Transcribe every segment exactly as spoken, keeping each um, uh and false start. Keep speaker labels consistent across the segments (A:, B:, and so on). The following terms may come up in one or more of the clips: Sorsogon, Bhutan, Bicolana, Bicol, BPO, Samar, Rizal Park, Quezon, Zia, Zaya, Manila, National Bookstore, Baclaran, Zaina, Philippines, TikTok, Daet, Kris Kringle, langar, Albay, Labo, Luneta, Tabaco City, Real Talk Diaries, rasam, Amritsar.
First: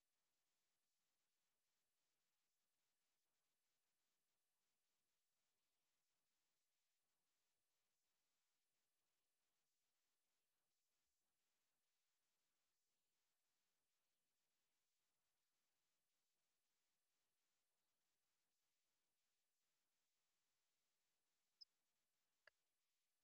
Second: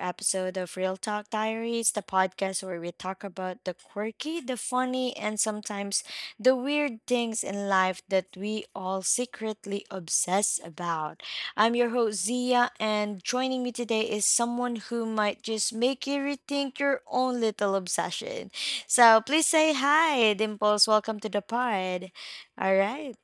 A: episode of Real Talk Diaries, the podcast where we talk about the quirky, the funny, and sometimes the weird things in life that we all secretly obsess about. I'm your host, Zia, and joining me today is someone who might just make you rethink your own little obsession. So please say hi, Dimples. Welcome to the pod. All right,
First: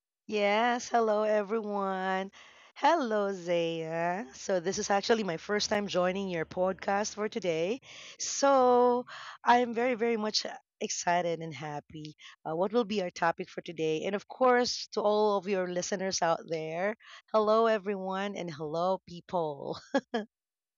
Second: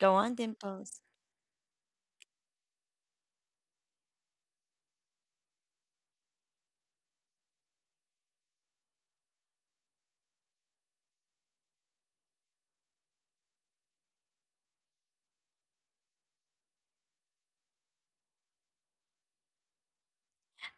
A: go on,
B: Yes,
A: Dimples.
B: hello everyone. Hello, Zaya. So, this is actually my first time joining your podcast for today. So, I'm very, very much excited and happy. Uh, what will be our topic for today? And, of course, to all of your listeners out there, hello everyone and hello people.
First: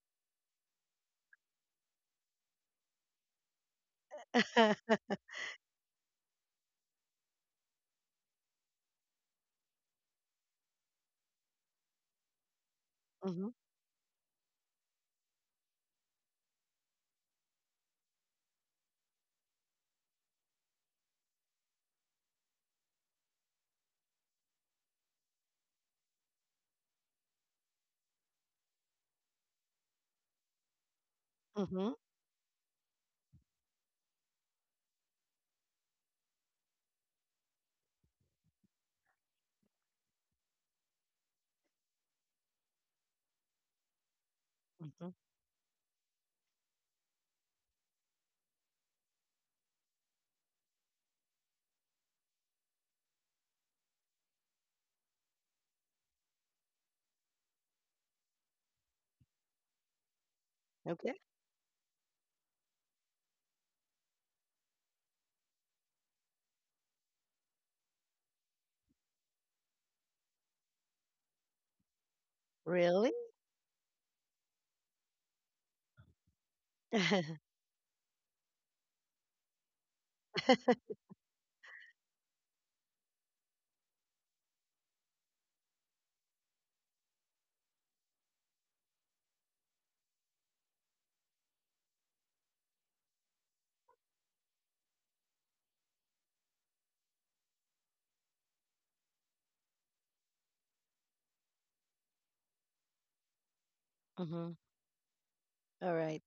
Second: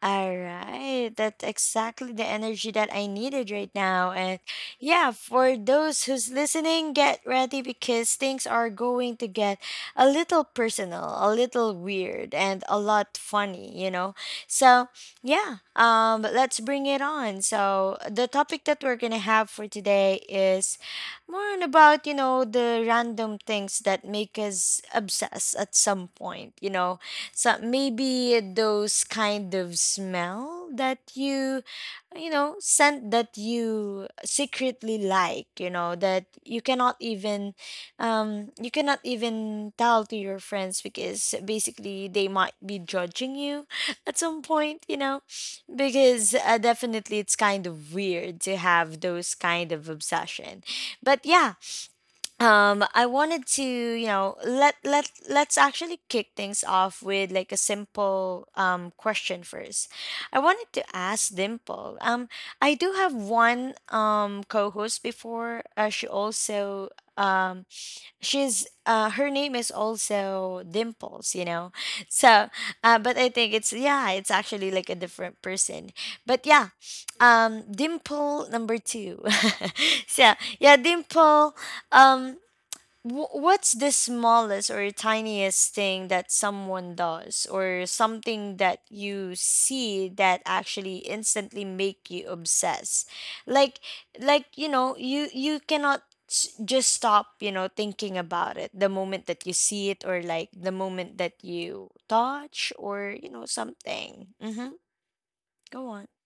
A: All right. That's exactly the energy that I needed right now. And yeah, for those who's listening, get ready because things are going to get a little personal, a little weird, and a lot
B: Hmm.
A: funny, you know? So yeah, um, let's bring it on. So the topic that we're going to have for today is more on about, you know, the random things that make us obsessed at some point, you know? So maybe those kind of smell that you,
B: Hmm.
A: you know, scent that you secretly like, you know, that you cannot even, um, you cannot even tell to your friends because basically they might be judging you at some point, you
B: Hmm.
A: know, because uh, definitely it's kind of weird to have those kind of obsession. But yeah, um I wanted to you know let let let's actually kick things off with like a simple um question first. I wanted to
B: Okay,
A: ask dimple um I do have one um co-host before, uh, she also um she's uh her name is also dimples you know so uh
B: really?
A: but I think it's yeah it's actually like a different person but yeah um dimple number two. So yeah dimple um Wh- What's the smallest or tiniest thing that someone does, or something that you see that actually instantly make you obsess? Like, like you know, you you cannot s- just stop, you know, thinking about it the moment that you see it, or like the moment that you touch, or you know, something.
B: Hmm.
A: Mm-hmm. Go
B: All
A: on.
B: right.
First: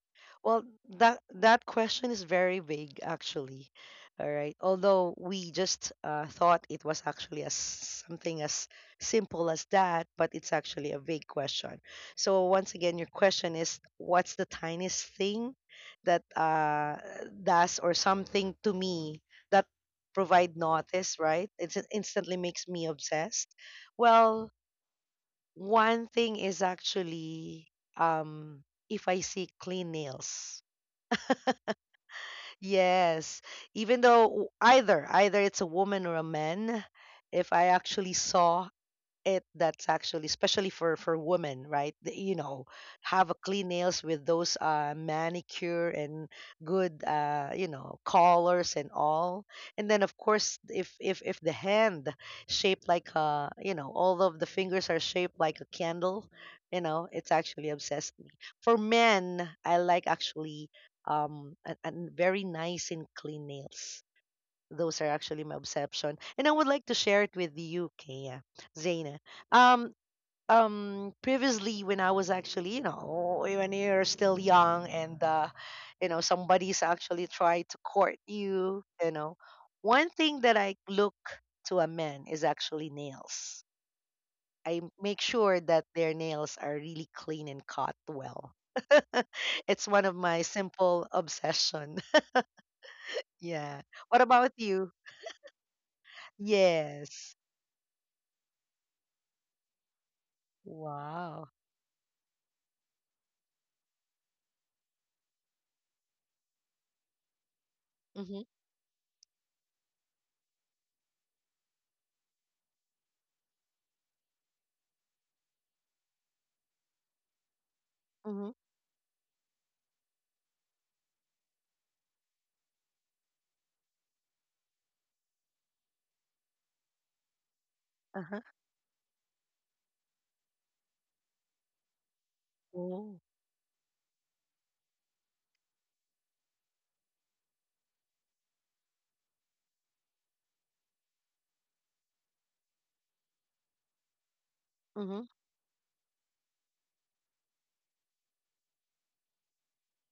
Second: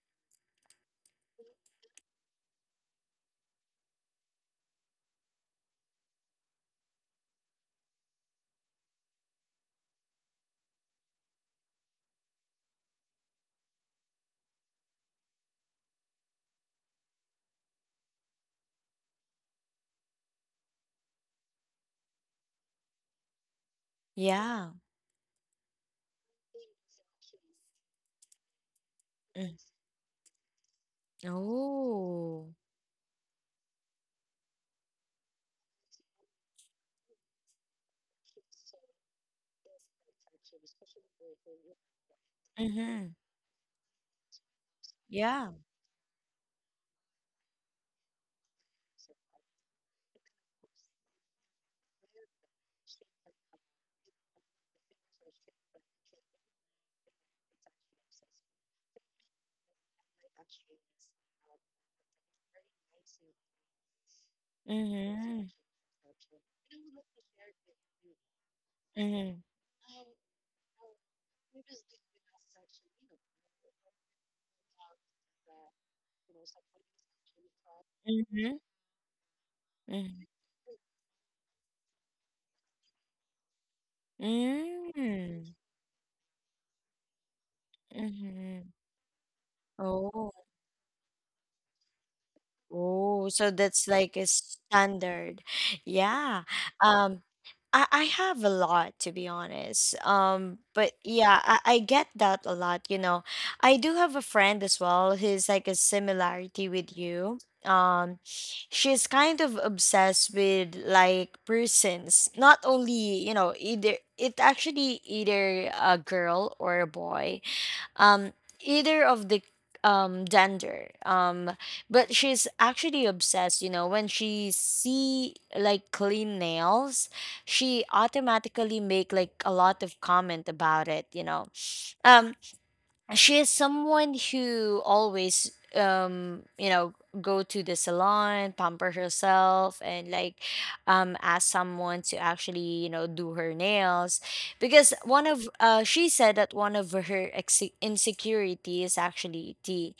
B: Well, that that question is very vague, actually. All right. Although we just uh, thought it was actually as something as simple as that, but it's actually a vague question. So once again, your question is, what's the tiniest thing that uh, does or something to me that provide notice, right? It instantly makes me obsessed. Well,
A: Yeah.
B: one thing is actually, um if I see
A: Mm.
B: clean nails.
A: Oh.
B: Yes. Even though, either either it's a woman or a man, if I actually saw it, that's actually especially for for women, right? The- you know,
A: Mm-hmm.
B: have a clean nails with those uh
A: Yeah.
B: manicure and good, uh you know, collars and all. And then of course, if if if the hand shaped like a, you know, all of the fingers are shaped like a candle, you know, it's actually obsessed me. For men, I like actually, um a, a very nice and clean nails. Those are actually
A: Mm-hmm.
B: my obsession, and I would like to share it with you, Kaya, Zaina.
A: Mhm.
B: um um Previously, when I was actually, you know, when you're still young, and uh you know, somebody's actually trying to court
A: Mhm.
B: you, you know, one thing
A: Mhm.
B: that I look to a man is actually nails. I make sure
A: Mm.
B: that their nails are really clean and cut well.
A: Mhm.
B: It's one of my
A: Oh.
B: simple obsession.
A: Oh, so
B: Yeah,
A: that's
B: what
A: like a
B: about you?
A: standard. Yeah. Um
B: Yes.
A: I I have a lot to be honest. Um but
B: Wow.
A: yeah, I, I get that a lot, you know. I do have a friend as well who's like a similarity with you. Um
B: Mhm.
A: she's kind of obsessed with like persons, not only, you know, either it actually either a girl or a boy um
B: Mhm.
A: either of the um gender um but she's actually obsessed you know when she see like clean nails. She
B: Uh-huh.
A: automatically make like a lot of comment about it you know. um
B: Oh.
A: she is someone who always um you know go to the salon pamper herself and like um ask someone to actually you know do her nails because
B: Mhm.
A: one of uh she said that one of her ex- insecurity is actually the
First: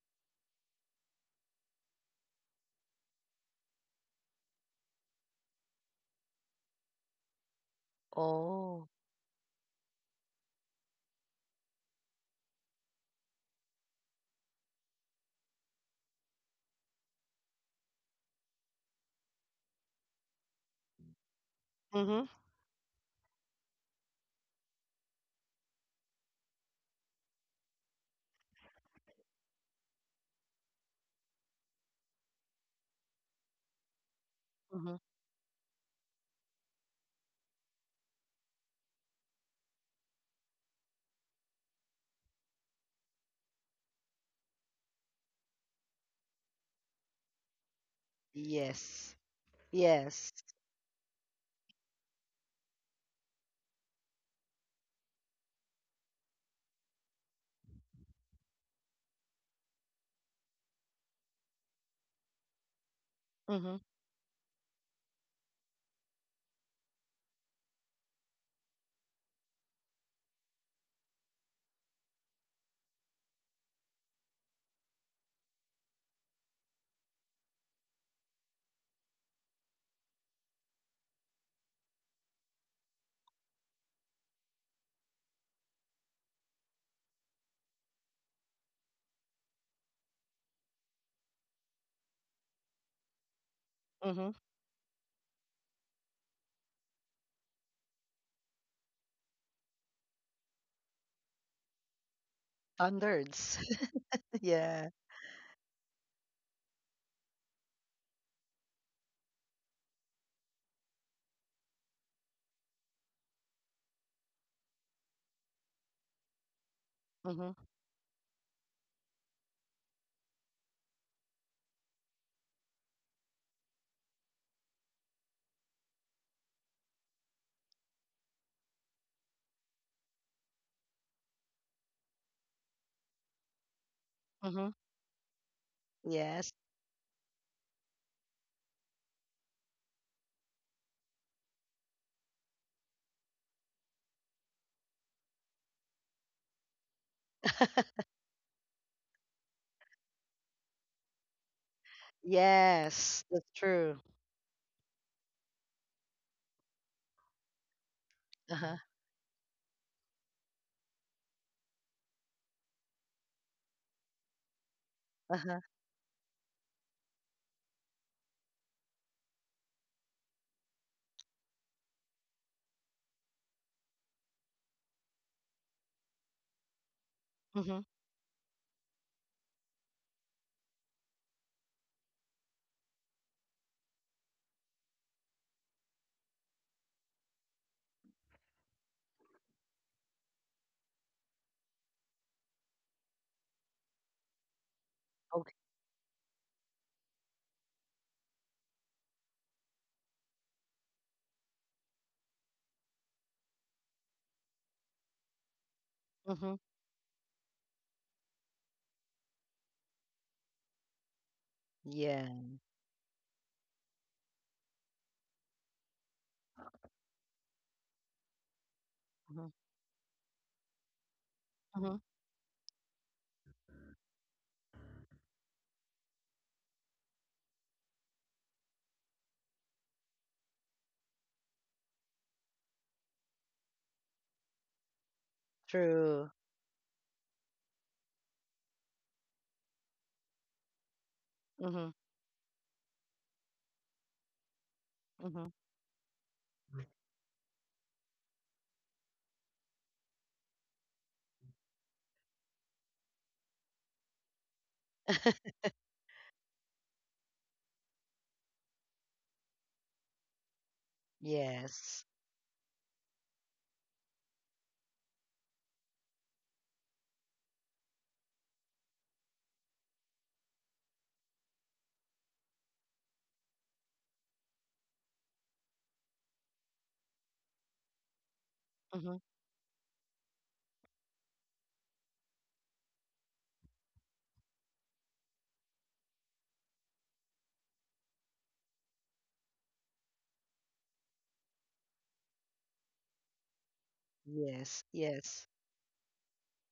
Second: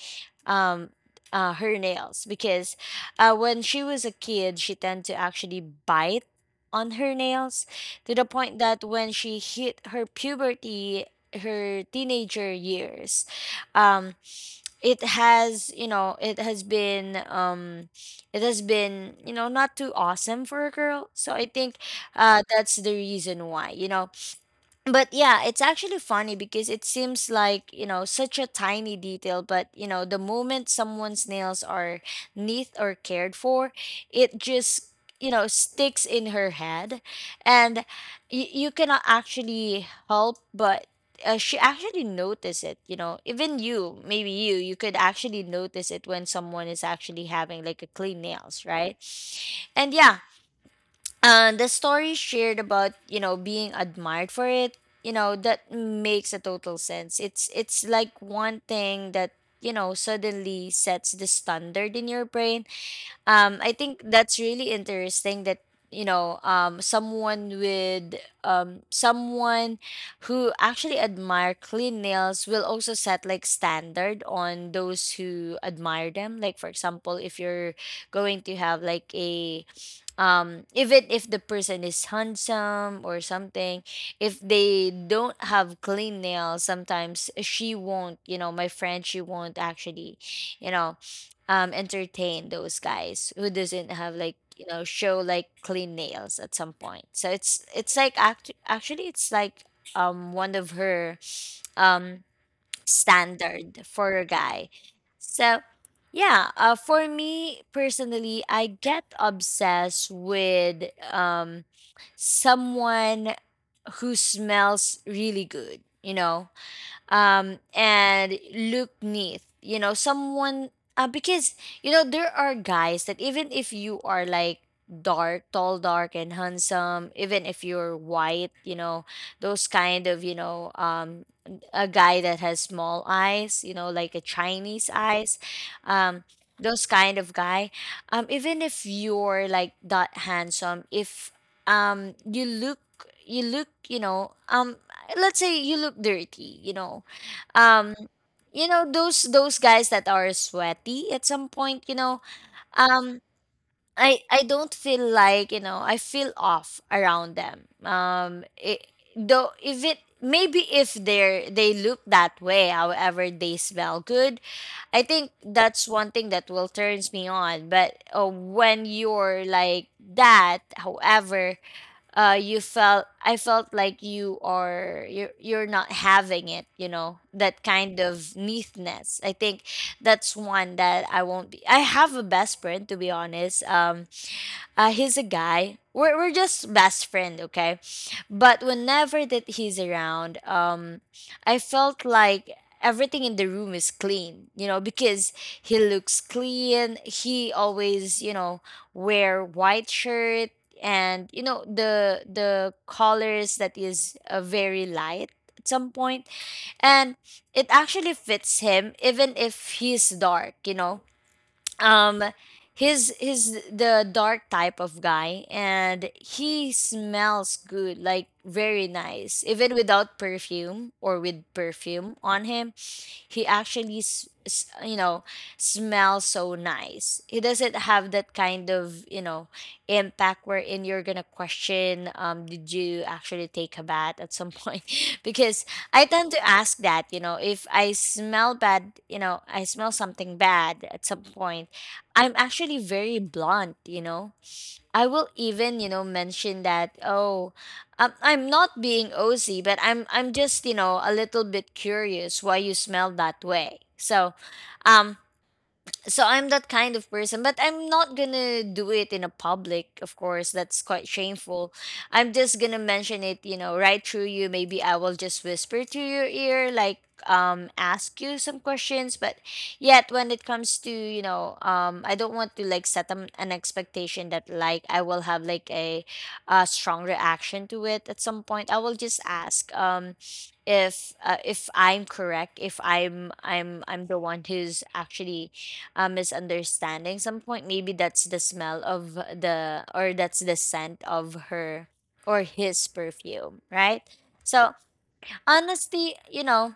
A: um uh, her nails because uh when she was a kid she tend to actually bite on her nails to the point that
B: Oh.
A: when she hit her puberty, her teenager years, um it has you know it has been um it has been you know not too awesome for a girl so I think
B: Mhm.
A: uh that's the reason why you know. But yeah, it's actually funny because it seems like, you know, such a tiny detail, but you know, the moment someone's nails are neat or cared for, it just,
B: Mhm.
A: you know, sticks in her head. And y- you cannot actually help but uh, she actually notice it, you know. Even you, maybe you, you could actually notice it when someone is actually having like a clean nails, right?
B: Yes.
A: And yeah,
B: Yes.
A: uh, the story shared about you know being admired for it you know that makes a total sense. It's it's like one thing that you know suddenly sets the standard in your brain. um I
B: Mhm.
A: think that's really interesting that you know um someone with um someone who actually admire clean nails will also set like standard on those who admire them. Like for example if you're going to have like a um even if the person is handsome or something, if they don't have clean nails sometimes she won't you know my friend she won't actually you know um entertain those guys who doesn't have like
B: Mhm.
A: you know show like clean nails at some point. So it's it's like act- actually it's like um one of her um
B: Standards.
A: standard for a guy.
B: Yeah.
A: So, yeah, uh, for me personally, I get obsessed with um, someone who smells really good, you know?
B: Mhm.
A: Um, and look neat. You know, someone uh, because you know there are guys that even if you are like dark, tall, dark, and handsome, even if you're white, you know those kind of you know um, a guy that has small eyes, you know like a
B: Mhm.
A: Chinese eyes, um,
B: Yes.
A: those kind of guy. Um, even if you're like that handsome, if um you look you look you know um let's say you look dirty, you know. Um you know those those guys that are sweaty at some point, you know. Um
B: Yes. That's true.
A: I I don't feel like, you know, I feel off around them. Um
B: Uh-huh.
A: it, though if it maybe if they're they look that way, however they smell good, I think
B: Uh-huh.
A: that's one thing that will turns me on. But uh, when you're like that, however, uh you felt I felt like you are you're, you're not having it you know that
B: Mhm.
A: kind of neatness. I think that's one that I won't be. I have a best friend to be honest. Um uh, he's a guy. We're we're just best friend, okay? But whenever that he's around, um, I felt like everything in the room is clean, you know, because
B: Okay.
A: he looks clean. He always, you know, wear white shirt and you know the the colors that is uh, very light at some point
B: Mhm.
A: and it actually fits him even if he's dark you know um
B: Yeah.
A: his his the dark type of guy and he smells good like very nice
B: Mhm.
A: even without perfume or with
B: Mhm.
A: perfume on him. He actually s- s- you know smells so nice. He doesn't have that kind of you know impact wherein you're gonna question um did you actually take a bath at some point? Because I tend
B: True.
A: to ask that you know if I smell bad you know I smell something bad at some point.
B: Mhm.
A: I'm actually very blunt you know. I will
B: Mhm.
A: even, you know, mention that, oh, I'm, I'm not being O C, but I'm I'm just, you know, a little bit curious why you smell that way. So, um so I'm that kind of person, but I'm not gonna do it in a public, of course. That's quite shameful.
B: Yes.
A: I'm just gonna mention it, you know, right through you. Maybe I will just whisper to your ear, like um ask you some questions. But yet when it comes to, you know, um I don't want to like set an, an expectation that like I will have like a, a strong reaction to it at some point. I will just
B: Mhm.
A: ask um if uh, if I'm correct, if I'm I'm I'm the one who's actually a misunderstanding some point, maybe that's the smell of the or that's the scent of her or his perfume, right? So
B: Yes. Yes.
A: honestly you know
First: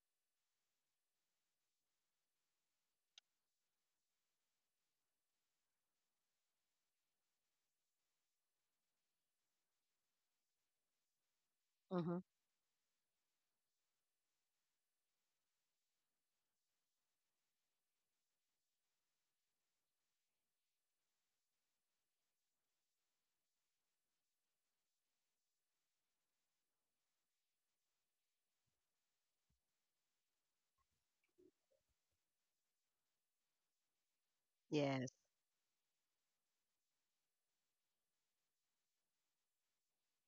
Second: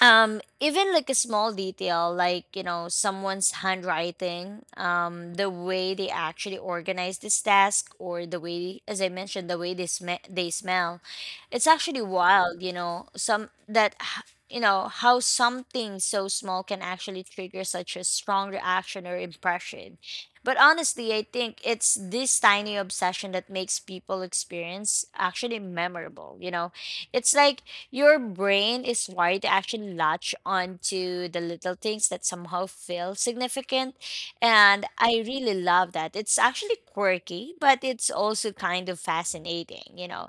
A: um even like a small detail like you know someone's handwriting, um the way they actually organize this task or the way as I mentioned the way they sm- they smell. It's actually
B: Mhm.
A: wild you know some that h- you know how something so small can actually trigger such a strong reaction or impression. But honestly I think it's this tiny obsession that makes people experience actually memorable you know. It's like your brain is wired to actually latch onto the little things that somehow feel significant. And
B: Yes.
A: I really love that. It's actually quirky, but it's also kind of fascinating, you know.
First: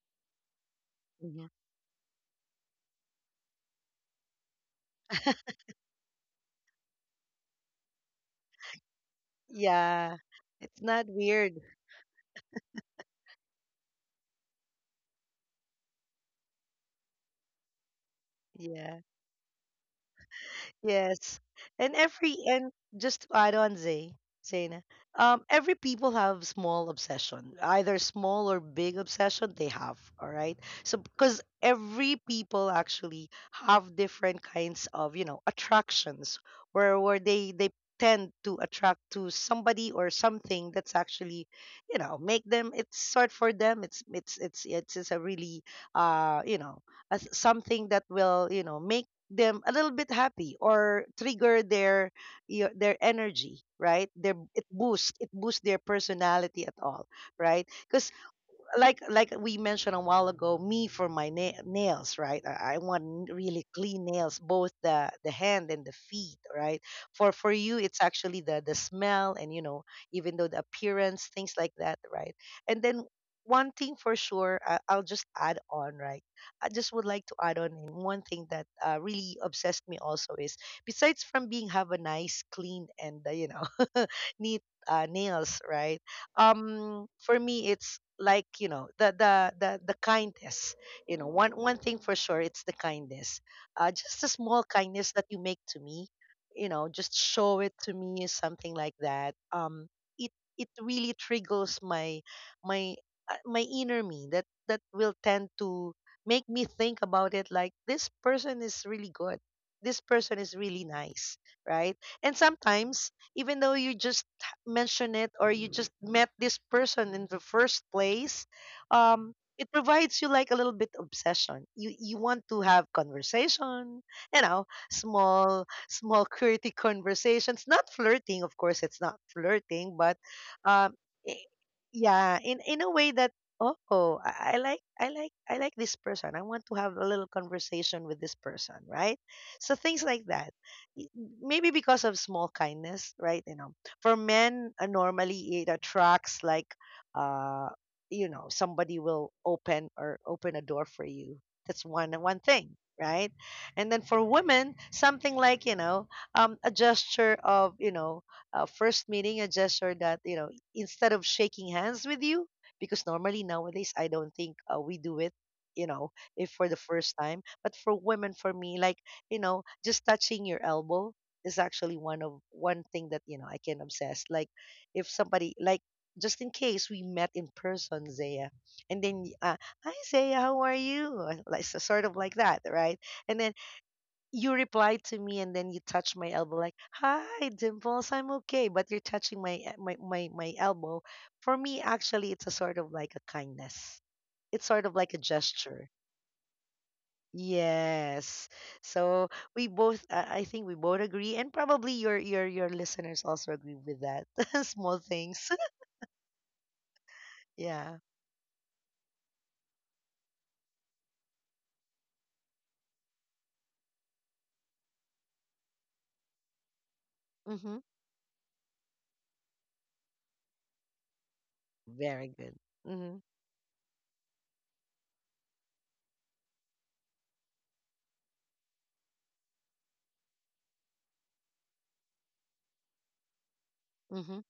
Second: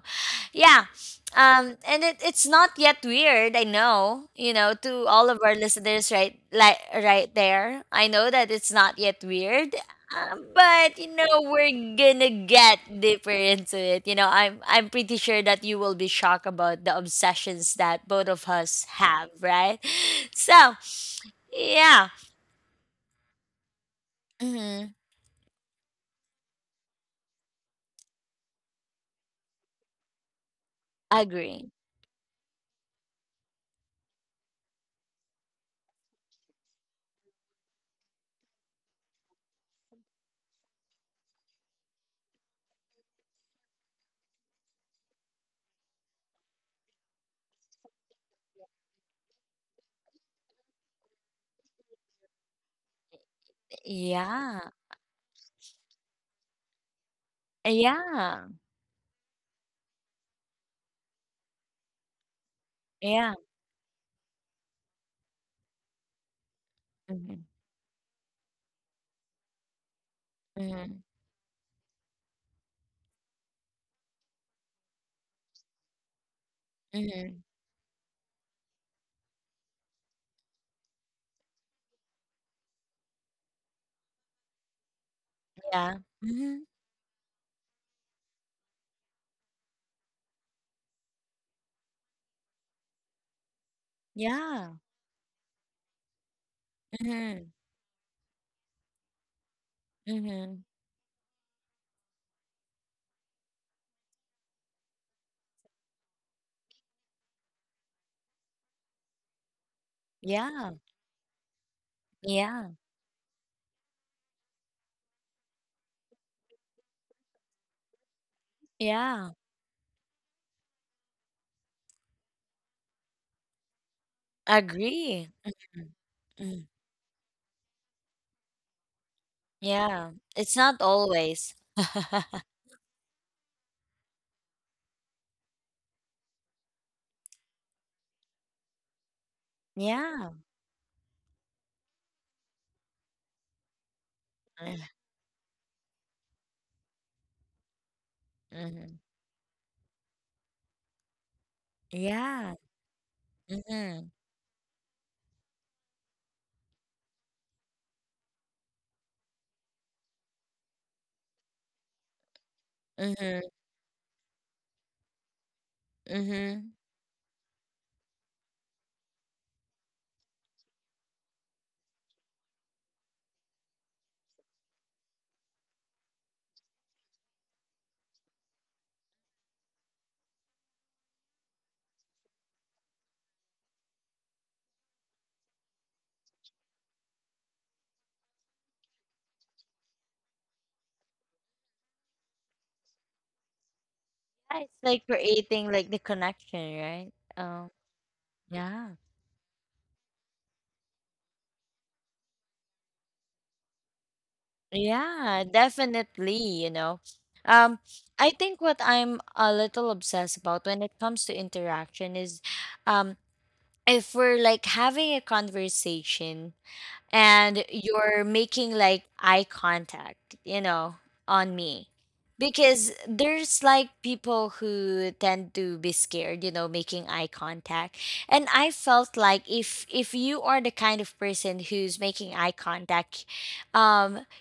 A: Yeah.
B: Mhm.
A: Um, and it, it's not yet weird, I know, you know, to all of our listeners right like right there. I know that it's not yet weird.
B: Yeah.
A: Um,
B: It's
A: but
B: not
A: you know,
B: weird.
A: we're gonna get deeper into it. You know, I'm I'm pretty sure that you will be shocked about the obsessions that both of us
B: Yeah.
A: have, right? So
B: Yes. And
A: yeah.
B: every and just to add on, Zay, Zaina,
A: Mm-hmm.
B: um, every people have small obsession, either small or big obsession they have, all right? So because
A: Agree.
B: every people actually have different kinds of, you know, attractions where where they they tend to attract to somebody or something that's actually, you know, make them, it's sort, for them, it's it's it's it's, it's a really, uh, you know, a, something that will, you know, make them a little bit happy or trigger their, your, their energy, right? Their, it
A: Yeah.
B: boosts it boosts their personality at all, right? Because
A: Yeah.
B: like like we mentioned a while ago, me for my na- nails, right? I, I want,
A: Yeah.
B: n- really clean nails, both the the hand and the feet, right? For
A: Mm-hmm.
B: for you, it's actually the the smell, and you know, even though the
A: Mm-hmm.
B: appearance, things like that, right? And then one thing for sure, I, I'll just add on, right? I just would like
A: Mm-hmm.
B: to add on in one thing that, uh, really obsessed me also is besides from being have a nice, clean, and, uh, you know, neat, uh, nails,
A: Yeah.
B: right?
A: Mm-hmm.
B: Um for me, it's like, you know, the the the, the kindness. You know, one one thing for sure, it's the kindness. Uh, just a small
A: Yeah.
B: kindness that you make to me, you know, just
A: Mm-hmm.
B: show it to me, something like that. Um it,
A: Mhm.
B: it really triggers my, my, uh, my inner me, that that will tend to make me think about it, like this person is really good, this person is
A: Yeah,
B: really nice, right? And
A: yeah,
B: sometimes, even though you just mention it, or you just met this person in the first place,
A: yeah.
B: um it provides you like a little bit obsession. you you want to have conversation, you know,
A: Agree.
B: small
A: Mhm.
B: small
A: Mm.
B: quirky conversations, not flirting, of course. It's not flirting,
A: Yeah,
B: but
A: it's not
B: um i-
A: always.
B: yeah, in in a way that, oh, I, I like i like I like this person, I want to have a little conversation with this person, right? So things like
A: Yeah.
B: that. y- Maybe because of small kindness, right? You know, for men, uh, normally it attracts like, uh, you know,
A: Mm-hmm.
B: somebody will open, or open a door for you. That's one one
A: Yeah.
B: thing, right? And then
A: Mm-hmm.
B: for women, something like, you know, um, a gesture of, you know, uh, first meeting, a gesture that, you know, instead of shaking hands with you, because normally
A: Mm-hmm.
B: nowadays I don't think, uh, we do it. You know, if for
A: Mm-hmm.
B: the first time, but for women, for me, like, you know, just touching your elbow, is actually one of one thing that, you know, I can obsess. Like, if somebody like, just in case we met in person, Zaya, and then, y- uh, hi Zaya, how are you? Or like, so- sort of like that, right? And then you reply to me, and then you touch my elbow, like, hi Dimples, I'm okay, but you're touching my, eh, my my my elbow. For me, actually, it's a sort of like a kindness.
A: Yeah,
B: It's
A: it's
B: sort of
A: like
B: like a
A: creating like
B: gesture.
A: the connection, right? Um,
B: Yes.
A: yeah.
B: So, we both, uh, I think we both agree, and probably your your your listeners also agree with that. Small
A: Yeah,
B: things.
A: definitely, you know. Um,
B: Yeah.
A: I think what I'm a little obsessed about when it comes to interaction is um if we're like having a conversation and
B: Mm-hmm.
A: you're making like eye contact, you know, on me.
B: Very good.
A: Because
B: Mm-hmm.
A: there's like people who tend to be scared, you know, making eye contact. And I felt like if if you are the kind of person who's making eye contact, um
B: Mm-hmm.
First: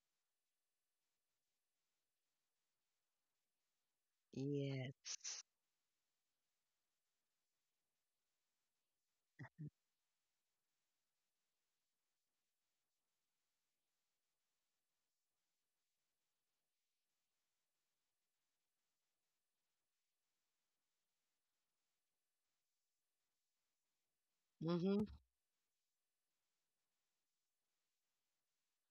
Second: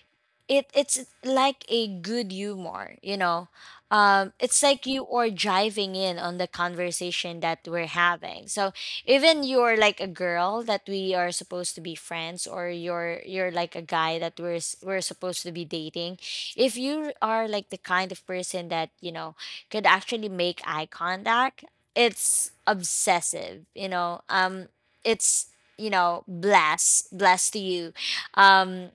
A: it it's like a good humor you know um It's like you
B: Yes.
A: are driving in on the conversation that we're having. So even you're like a girl that we are supposed to be friends, or you're you're like a guy that we're s- we're supposed to be dating. If you are like the kind of person that you know could actually make eye contact, it's obsessive, you know. Um
B: Mm-hmm.
A: it's, you know, bless bless to you. um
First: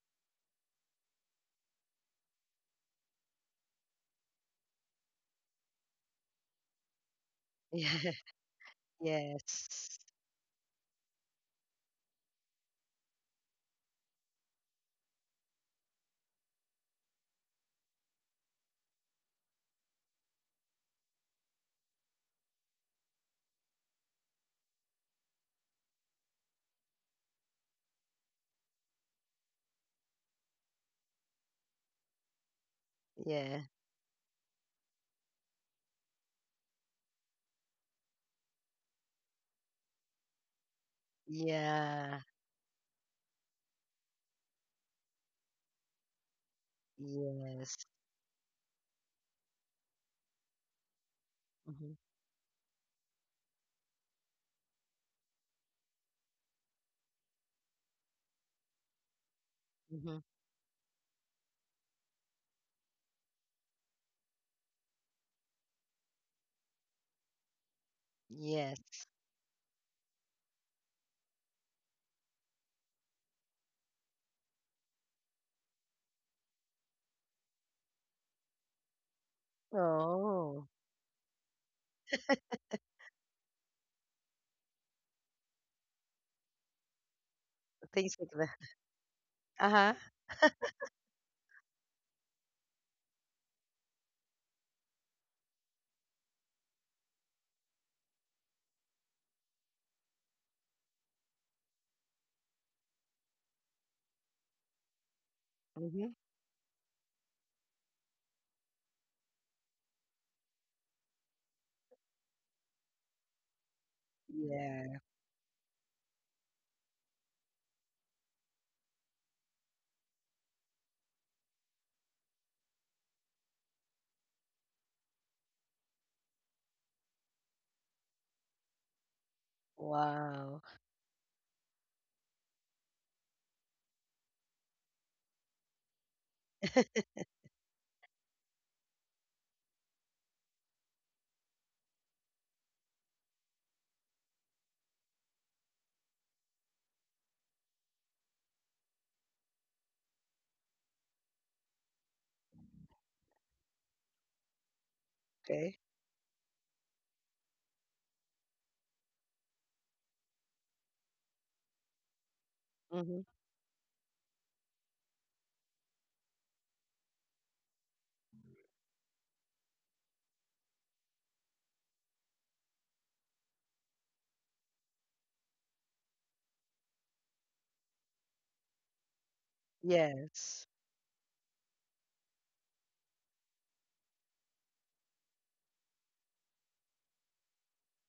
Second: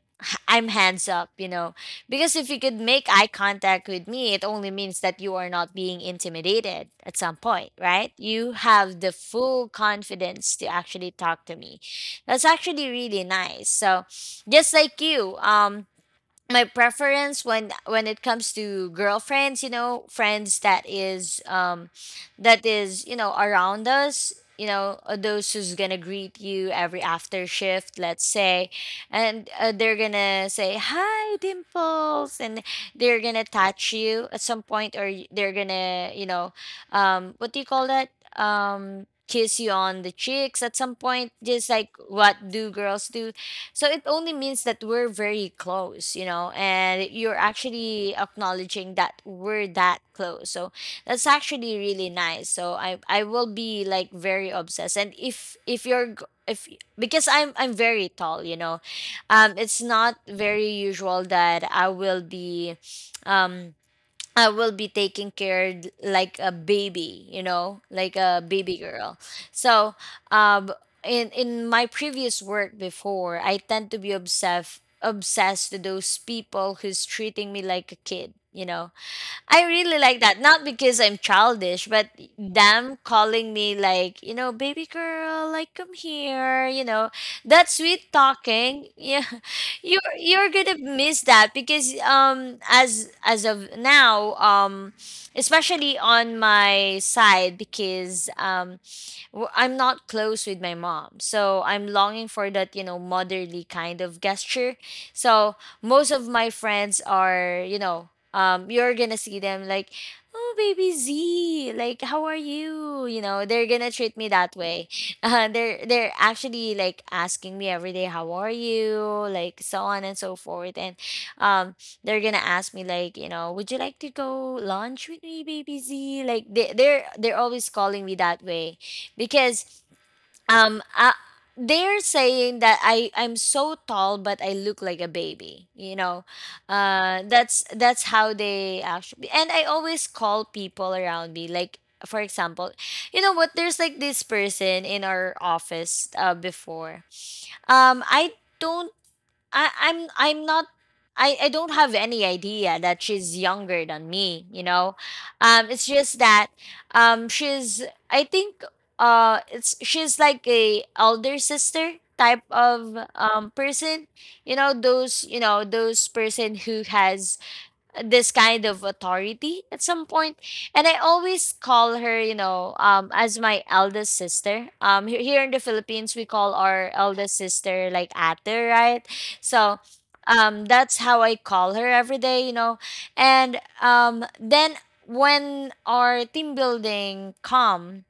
A: I'm hands up, you know. Because if you could make eye contact with me, it only means that you are not being intimidated at some point, right? You have the
B: Yeah.
A: full
B: Yes.
A: confidence to actually talk to me. That's actually really nice. So, just like you, um my preference when when it comes to girlfriends, you know, friends, that is um that is, you know, around us, you know, uh, those who's gonna greet you every after shift, let's say, and uh, they're gonna say hi dimples, and they're gonna
B: Yeah.
A: touch you at some point, or y- they're gonna, you know, um what do you call that um kiss you on the cheeks at some point, just like
B: Yeah.
A: what do girls do. So it only means that we're very close, you know, and you're
B: Yes.
A: actually acknowledging that we're that close. So that's actually
B: Mm-hmm.
A: really nice. So I I will be like very obsessed. And if if you're g- if because I'm I'm very tall, you know, um, it's not
B: Mm-hmm.
A: very usual that I will be, um I will be taking care like a baby, you know, like a baby
B: Yes.
A: girl. So, um, in in my previous work before, I tend to be obsessed obsessed to those people who's treating me like a kid, you know. I really like that. Not
B: Oh,
A: because I'm childish, but them calling me like, you know, baby girl, like come here, you know, that sweet
B: things like that.
A: talking. Yeah,
B: Uh-huh.
A: you're you're gonna miss that because um as as of now, um especially on my side, because um w- I'm not close with my mom. So I'm longing for that, you know, motherly kind of gesture. So most
B: Mm-hmm.
A: of my friends are, you know, um, you're gonna see them like, oh, baby Z, like, how are you? You know, they're gonna treat me that way.
B: Yeah.
A: Uh, they're they're actually like asking me every day, how are you? Like so on and so forth. And um, they're gonna ask me like, you know, would you like to go lunch with me, baby Z? Like they they're they're always calling me that way because
B: Wow.
A: um uh, they're saying that I I'm so tall but I look like a baby, you know. Uh, that's that's how they actually, and I always call people around me like, for example, you know what, there's like this person in our office uh before. Um I don't I, I'm I'm not I, I don't have any idea that she's younger than me, you know. Um,
B: Okay.
A: it's just that um she's, I think, uh it's she's like a elder sister type of
B: Mm-hmm.
A: um person. You know, those, you know, those person who has this kind of authority at some point. And I always call her, you know, um as my eldest sister. Um he- here in the Philippines we call our eldest sister like ate, right? So, um,
B: Yes.
A: that's how I call her every day, you know. And um then when our team building come,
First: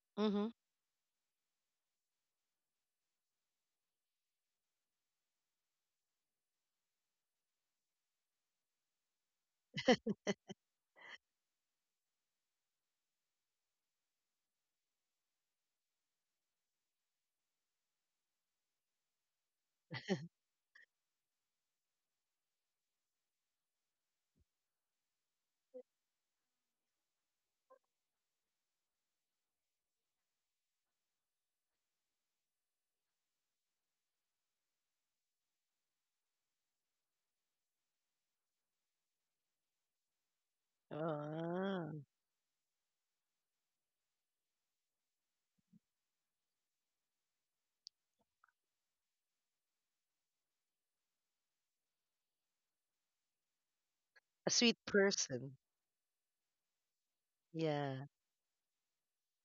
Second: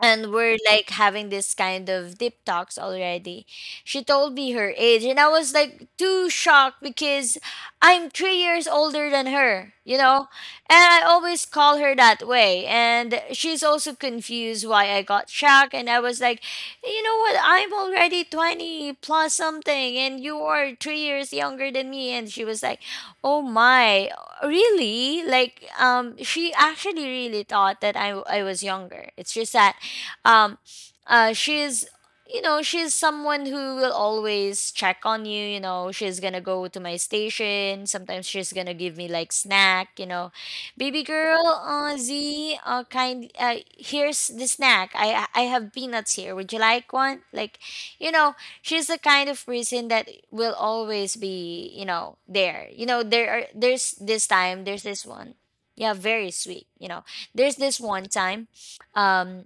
A: and
B: Mm-hmm.
A: we're like having this kind of deep talks already. She told me her age, and I was like too shocked because I'm three years older than her, you know? And I always call her that way. And she's also confused why I got shocked. And I was like, you know what? I'm already twenty plus something, and you are three years younger than me. And she was like, oh my, really? Like, um, she actually really thought that I, I was younger. It's just that um, uh, she's, you know, she's someone who will always check on you, you know. She's gonna go to my station sometimes, she's gonna give me like snack, you know, baby girl,
B: Ah,
A: uh, z, uh, kind, uh, here's the snack, i i have peanuts here, would you like one? Like, you know, she's the kind of person that will always be, you know, there. You know, there are there's this
B: a
A: time
B: sweet
A: there's this one,
B: person.
A: yeah, very sweet, you know, there's this one
B: Yeah.
A: time. um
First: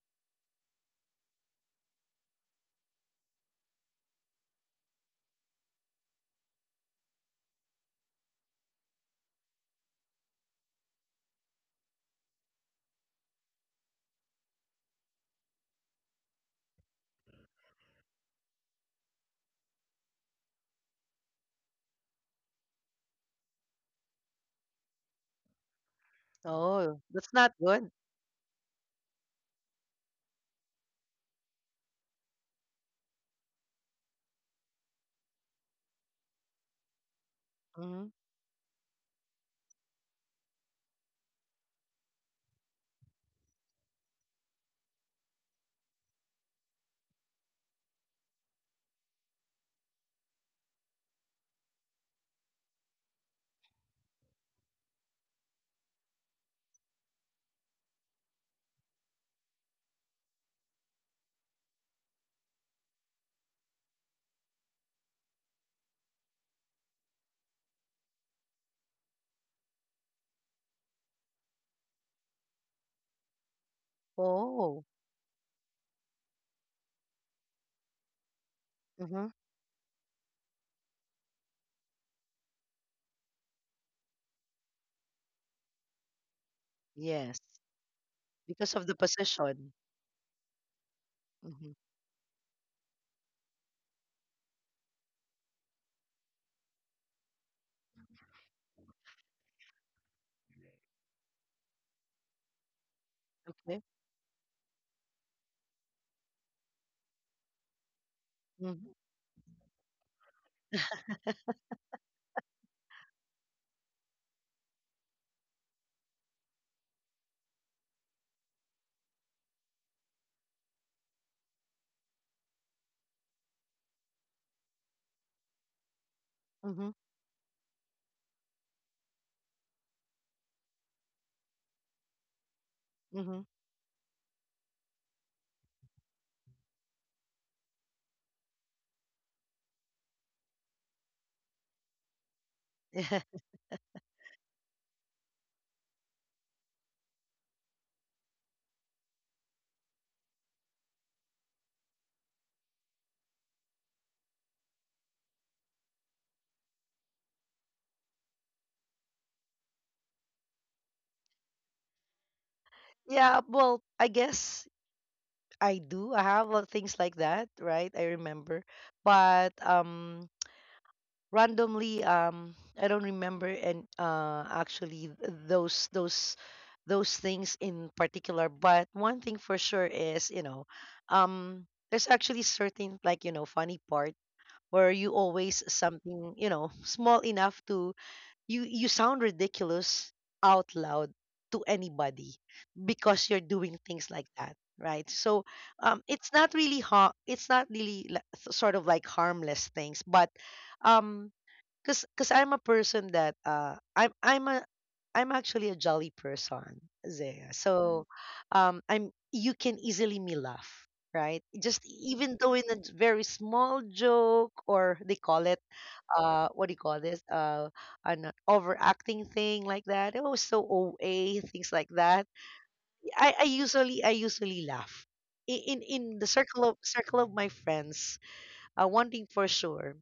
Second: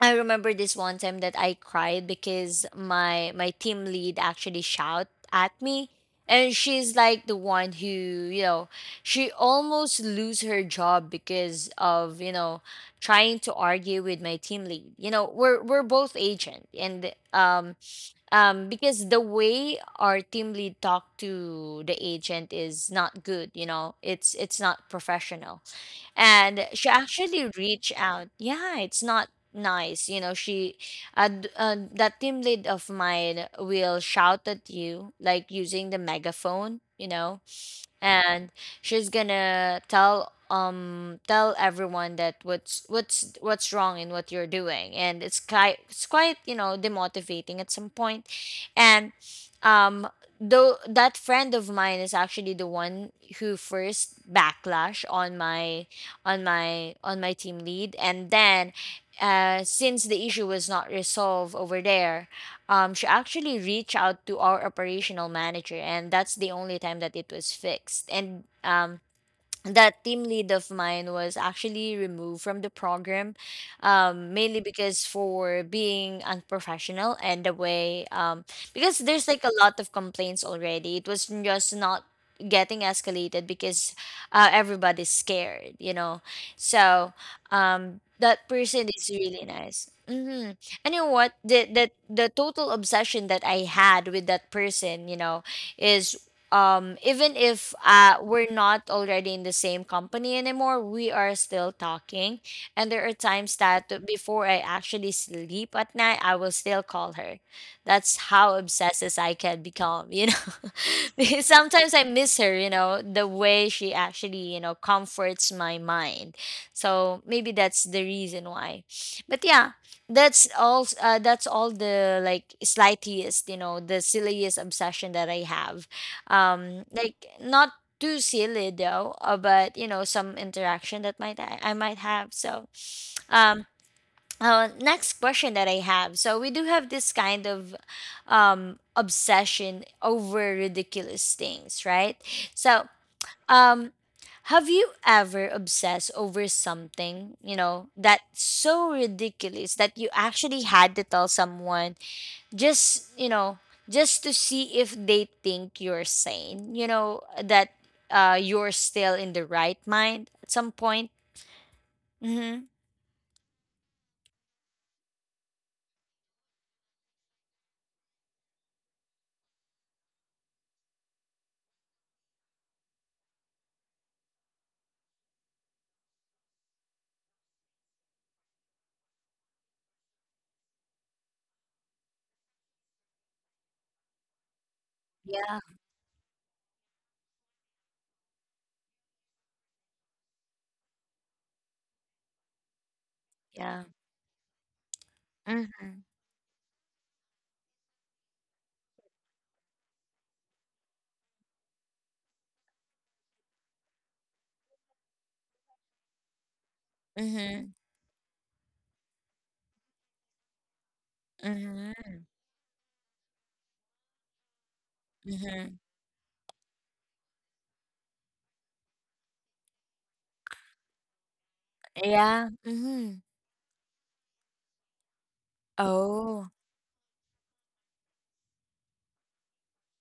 A: I remember this one time that I cried because my my team lead actually shout at me, and she's like the one who, you know, she almost lose her job because of, you know, trying to argue with my team lead. You know, we're we're both agent. And um um because the way our team lead talked to the agent is not good, you know. It's it's not professional, and she
B: Oh, that's
A: actually
B: not good.
A: reached out. Yeah, it's not nice, you know. She, uh, d- uh, that team lead of mine, will shout at you like using the megaphone, you know.
B: Mm-hmm.
A: And she's gonna tell um tell everyone that what's what's what's wrong in what you're doing, and it's quite it's quite, you know, demotivating at some point. And um though that friend of mine is actually the one who first backlash on my on my on my team lead. And then uh, since the issue was not resolved over there, um, she actually reached out to our operational manager, and that's the only time that it was fixed. And um, that team lead of mine was actually removed from the program um, mainly
B: Oh.
A: because for being unprofessional, and the way um, because
B: Mm-hmm.
A: there's like a lot of complaints already, it was just not getting escalated because uh, everybody's scared, you know. So
B: Yes.
A: um, that
B: Because of
A: person
B: the
A: is really
B: position.
A: nice. Hmm. And you know what, the,
B: Mm-hmm.
A: the the total obsession that I had with that person, you know, is um even if uh we're not already in the same company anymore, we are still talking. And there are times
B: Okay.
A: that before I actually sleep at night, I will still call her. That's how
B: Mm-hmm.
A: obsessed as I can become, you know. Because sometimes I miss her, you know, the way she actually, you know, comforts my mind. So maybe that's the reason why. But yeah, that's all, uh, that's all the like slightest, you know, the silliest obsession that I have. Um,
B: Mm-hmm.
A: like not too silly though, uh, but you know, some interaction that might I, I might have. So
B: Mm-hmm.
A: um uh, next question that I have. So we do have this kind of um obsession over ridiculous things, right? So,
B: Yeah.
A: um, have you ever obsessed over something, you know, that's so ridiculous that you actually had to tell someone, just, you know, just to see if they think you're sane, you know, that uh you're still in the right mind at some point? Mm-hmm.
B: Yeah. Well, I guess I do. I have a lot of things like that, right? I remember. But, um, randomly, um I don't remember, and uh actually th- those those those things in particular, but one thing for sure is, you know, um there's actually certain, like, you know, funny part where you
A: Yeah.
B: always something, you know, small enough to, you you sound ridiculous out loud to anybody because you're doing
A: Yeah.
B: things like that, right? So,
A: Mm-hmm.
B: um it's not really, ha- it's not really like, sort of like harmless things, but um cause cause I'm a person that, uh I'm I'm a, I'm actually a jolly person, Zaya.
A: Mm-hmm.
B: So, um I'm, you can easily me laugh, right? Just
A: Mm-hmm.
B: even though in a, j- very small joke, or they call it,
A: Mm-hmm.
B: uh what do you call this? Uh an overacting thing like that. Oh, so O A, things like that.
A: Yeah. Mm-hmm.
B: I, I usually I usually laugh. I- In in the
A: Oh,
B: circle of circle of my friends, uh, one thing for sure,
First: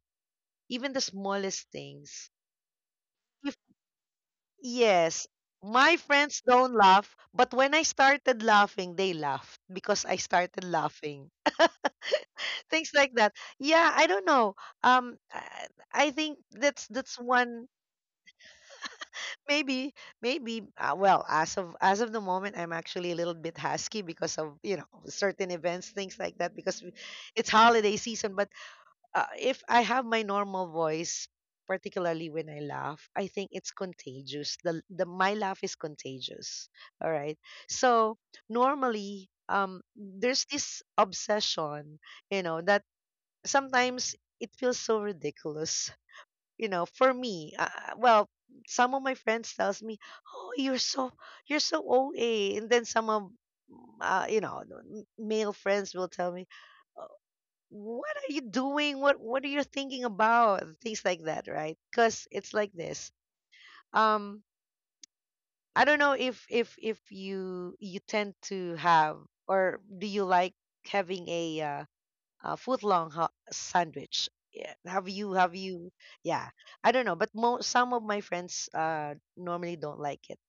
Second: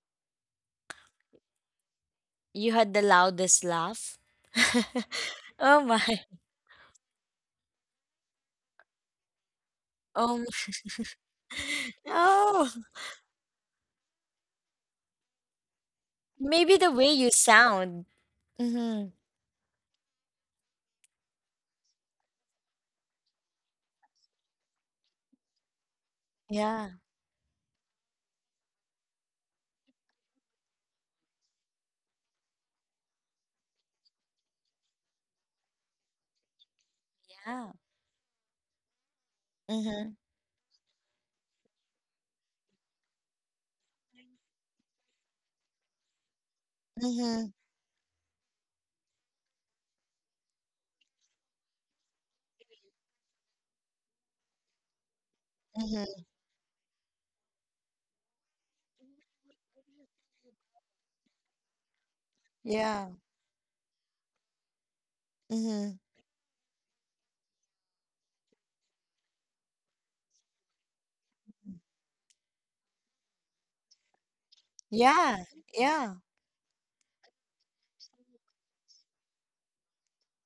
B: even the smallest things.
A: you had the loudest laugh.
B: Yes.
A: Oh
B: My
A: my.
B: friends don't laugh, but when I started laughing, they laughed because I
A: Oh
B: started
A: my.
B: laughing.
A: Oh,
B: Things like that. Yeah, I don't know. Um, I I think
A: maybe
B: that's
A: the way
B: that's
A: you
B: one,
A: sound. Mm-hmm.
B: maybe. Maybe uh, well, as of as of the moment, I'm actually a little bit husky because of, you know, certain events, things like that, because
A: Yeah.
B: we- it's holiday season. But, uh, if I have my normal voice, particularly when I laugh, I think it's contagious. The the my laugh is contagious. All right.
A: Yeah.
B: So normally, um,
A: Mm-hmm.
B: there's this obsession, you know, that sometimes it feels so ridiculous. You know, for
A: Mm-hmm.
B: me, uh, uh, well, some of my friends tells me, "Oh, you're so, you're so O A," and then some of, mm, uh, you know, male friends will
A: Mm-hmm.
B: tell me, what are you doing, what what are you thinking about, things like that, right? Because it's like
A: Yeah.
B: this, um I
A: Mm-hmm.
B: don't know if if if you, you tend to have, or do you like having a, uh, a foot long, ho- sandwich? Yeah, have you
A: Yeah,
B: have you
A: yeah.
B: yeah, I don't know, but mo- some of my friends, uh normally don't like it.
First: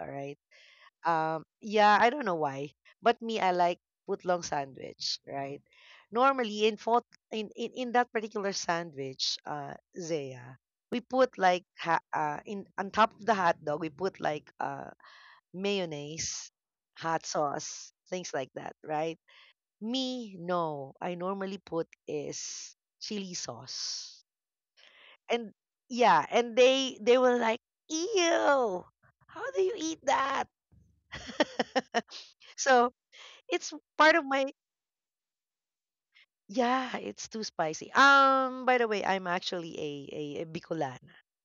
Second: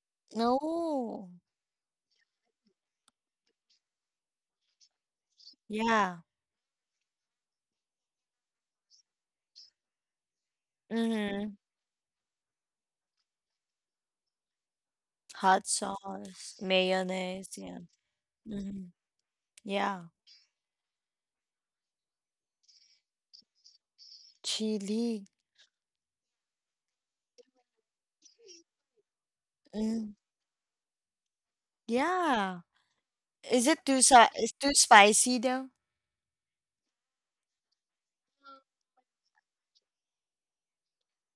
B: All right.
A: No.
B: Um, yeah, I don't know why, but me, I like footlong sandwich, right?
A: Yeah.
B: Normally, in foot, in, in in that particular sandwich, uh, Zaya, we put
A: Mhm.
B: like, ha- uh in on top of the hot dog, we put like, uh
A: Hot
B: mayonnaise,
A: sauce,
B: hot
A: mayonnaise, yeah.
B: sauce, things like that,
A: Mhm.
B: right?
A: Yeah.
B: Me, no, I normally put is chili sauce,
A: Chili.
B: and yeah, and they they were like, ew, how do you eat
A: Mm.
B: that?
A: Yeah.
B: So it's
A: Is it too
B: part of
A: sa,
B: my.
A: it's too spicy though?
B: Yeah, it's too spicy. Um, by the way, I'm actually a a, a Bicolana.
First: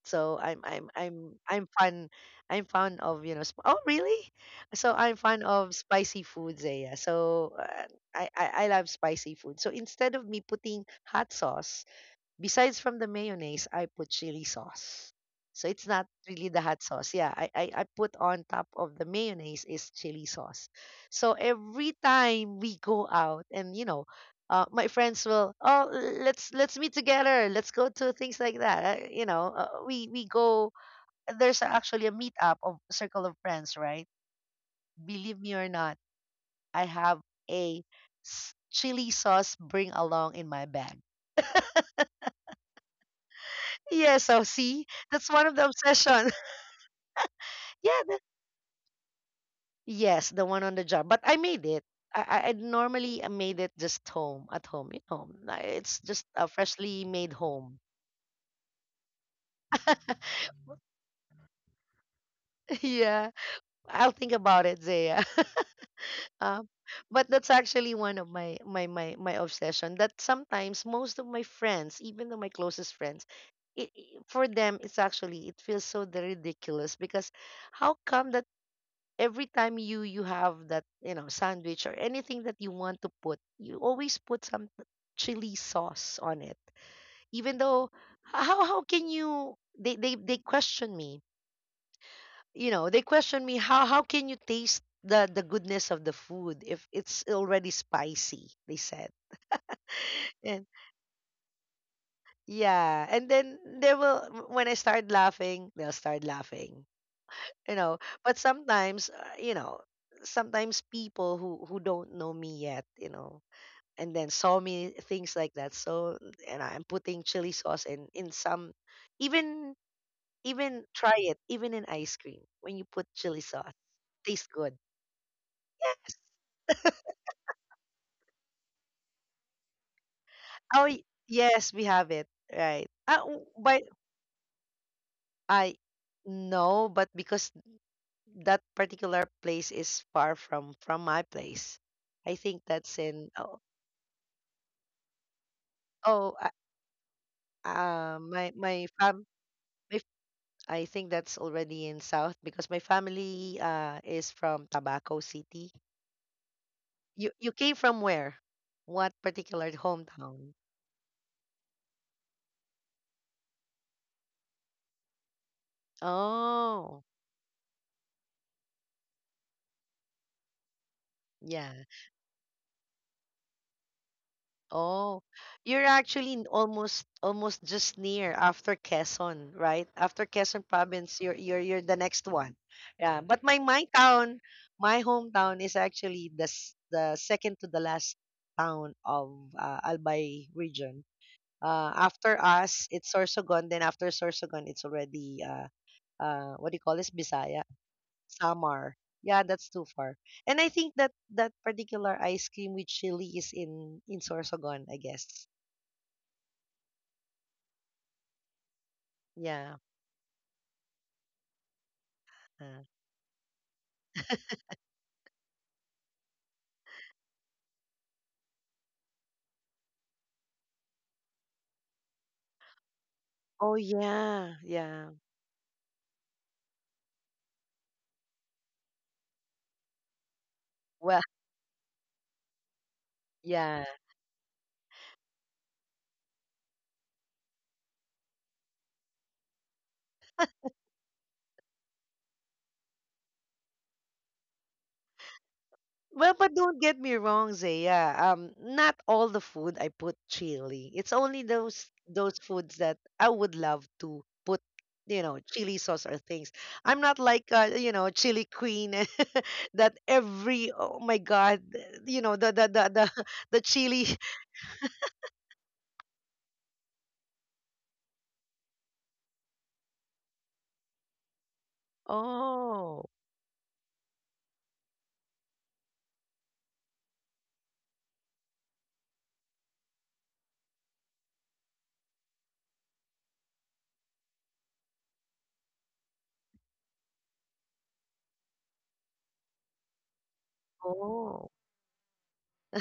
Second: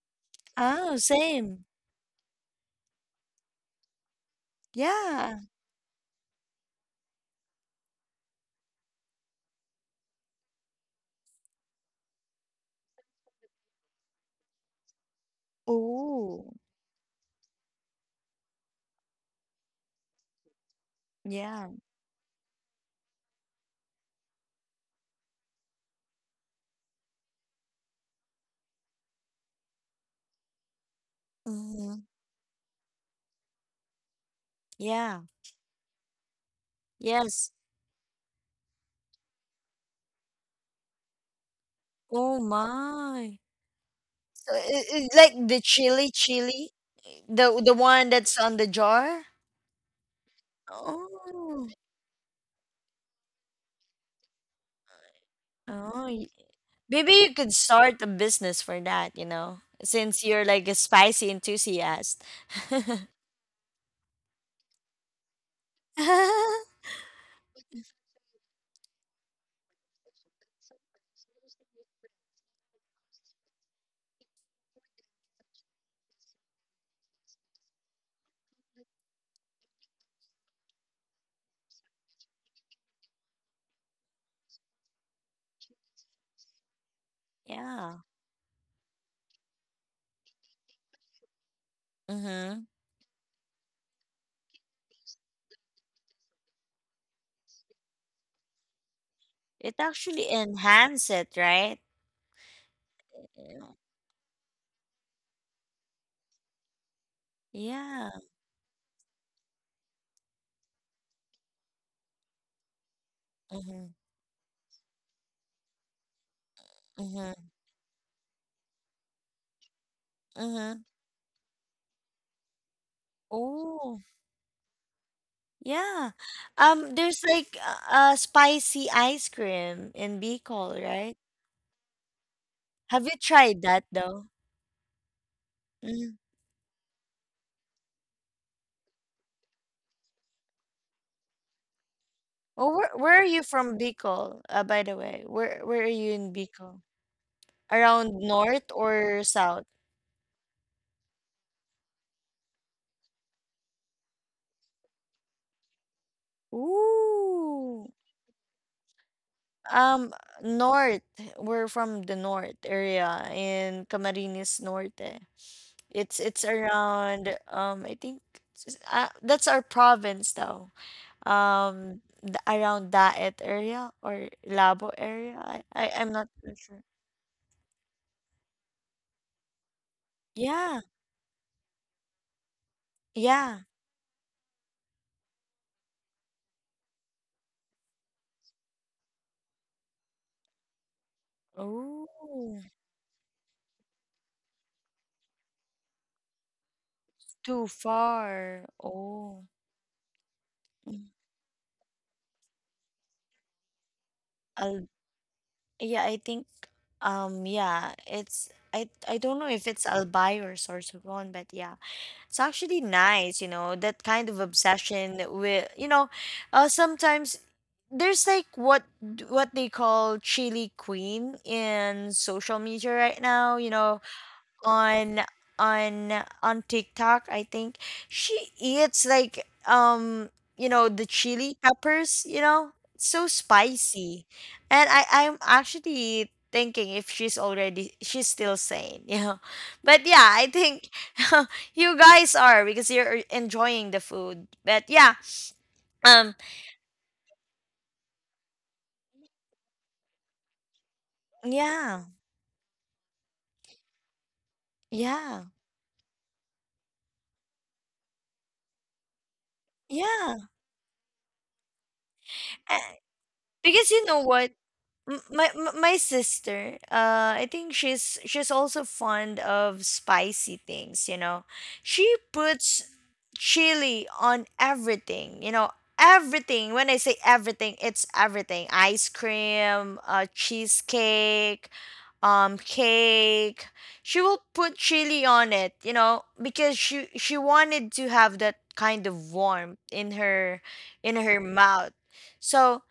B: So I'm I'm
A: Oh,
B: I'm
A: same.
B: I'm fun, I'm fond of, you know, sp- oh, really? So I'm
A: Yeah.
B: fond of spicy foods, eh, yeah. So, uh, I, I I love spicy food. So instead of me putting hot sauce. Besides from the mayonnaise, I put chili sauce. So it's not really
A: Oh,
B: the hot sauce. Yeah, I, I, I put on top of the mayonnaise is chili sauce. So
A: yeah.
B: every time we go out and, you know, uh, my friends will, oh, l- let's let's meet together. Let's go to, things like that. Uh, you know, uh, we we go. There's
A: Mhm.
B: actually a meetup of circle of friends, right?
A: Yeah.
B: Believe me or not, I have
A: Yes.
B: a s- chili sauce bring along in my bag.
A: Oh my.
B: Yeah, so
A: So
B: see,
A: it, I
B: that's
A: like
B: one of
A: the
B: the
A: chili
B: obsession.
A: chili, the the
B: Yeah,
A: one
B: the,
A: that's on the jar?
B: yes, the one on the job. But I made
A: Oh.
B: it. I, I I normally uh, made it just home at home. You know, na- it's
A: Oh,
B: just a freshly
A: maybe you
B: made
A: could
B: home.
A: start a business for that, you know, since you're like a spicy enthusiast.
B: yeah, I'll think about it, Zaya. um, but that's actually one of my my my my obsession. That sometimes most of my friends, even though my closest friends, it, it- for them it's actually it feels so the ridiculous. Because how come that every time you you have that you know sandwich or anything that you want to put, you always put some chili sauce on it. Even though
A: Yeah.
B: how how can you, they they, they question me,
A: Mm-hmm.
B: you know they question me, how how can you taste the the goodness of the food if it's already spicy, they said.
A: It actually
B: And
A: enhance it, right?
B: yeah, and then
A: Yeah.
B: they will when I start laughing, they'll start laughing you know
A: Yeah.
B: but sometimes uh, you know sometimes people who who don't know me yet, you know
A: Mm-hmm.
B: and then saw me things like that. So, and I'm putting
A: Mm-hmm.
B: chili sauce in in some. Even,
A: Mm-hmm.
B: even try it, even in ice cream. When you put chili sauce,
A: Oh,
B: tastes good.
A: yeah. Um, there's like a, a spicy ice cream in Bicol,
B: oh y-
A: right?
B: yes, we have it, right,
A: Have you
B: uh, w-
A: tried
B: but
A: that though?
B: I,
A: Mm.
B: no, but because that particular place is far from from my place. I think
A: Oh, where
B: that's
A: where are
B: in,
A: you
B: oh,
A: from Bicol? Uh, by the way, where where are you in
B: oh.
A: Bicol? Around
B: Uh, my
A: north
B: my
A: or
B: fam
A: south?
B: my, f- I think that's already in South, because my family uh is from Tabaco City. You you came
A: Ooh.
B: from where? What particular
A: Um,
B: hometown?
A: north. We're from the north area in Camarines Norte. It's it's
B: Oh,
A: around um I think s- uh, that's our province though.
B: yeah.
A: Um, th- around Daet area or Labo
B: Oh,
A: area. I,
B: you're
A: I I'm not
B: actually n-
A: too sure.
B: almost almost just near after Quezon, right? After Quezon
A: Yeah,
B: province, you're you're you're the next one. Yeah, but my
A: yeah.
B: my town, my hometown is actually the s- the second to the last town of uh, Albay region. Uh,
A: Oh,
B: after us, it's Sorsogon. Then after Sorsogon, it's already uh, uh, what do you call this?
A: too
B: Bisaya,
A: far.
B: Samar.
A: Oh,
B: Yeah, that's too far. And I think
A: mm,
B: that that particular ice cream with chili is in in
A: a.
B: Sorsogon, I guess.
A: Yeah, I think um yeah, it's I I don't know if
B: Yeah.
A: it's Albay or Sorsogon, but yeah. It's actually
B: uh,
A: nice, you know, that kind of obsession with, you know, uh, sometimes there's like what d- what they call chili queen in social media right now, you
B: oh
A: know,
B: yeah, yeah.
A: on on on TikTok, I think she eats like um, you know, the
B: Well,
A: chili peppers, you know, it's so
B: yeah.
A: spicy, and I I'm actually thinking if she's already she's still sane, you know, but yeah, I think you guys are because you're enjoying the food, but yeah, um,
B: Well, but don't get me wrong, Zaya. Um, not all the food I put chili. It's only those
A: yeah,
B: those foods that I would love to put, you
A: yeah,
B: know, chili sauce or things. I'm not like uh, you know, chili queen. That
A: yeah.
B: every, oh my god, you know, the
A: Uh,
B: the the the, the
A: because you
B: chili.
A: know what, M- My m- my sister, uh, I think she's she's also fond of spicy things. You know, she puts
B: Oh.
A: chili on everything. You know, everything. When I say everything, it's everything: ice cream, uh, cheesecake, um, cake. She will put chili on it. You know, because she she wanted to have that kind of warmth in her in her
B: Oh.
A: mouth. So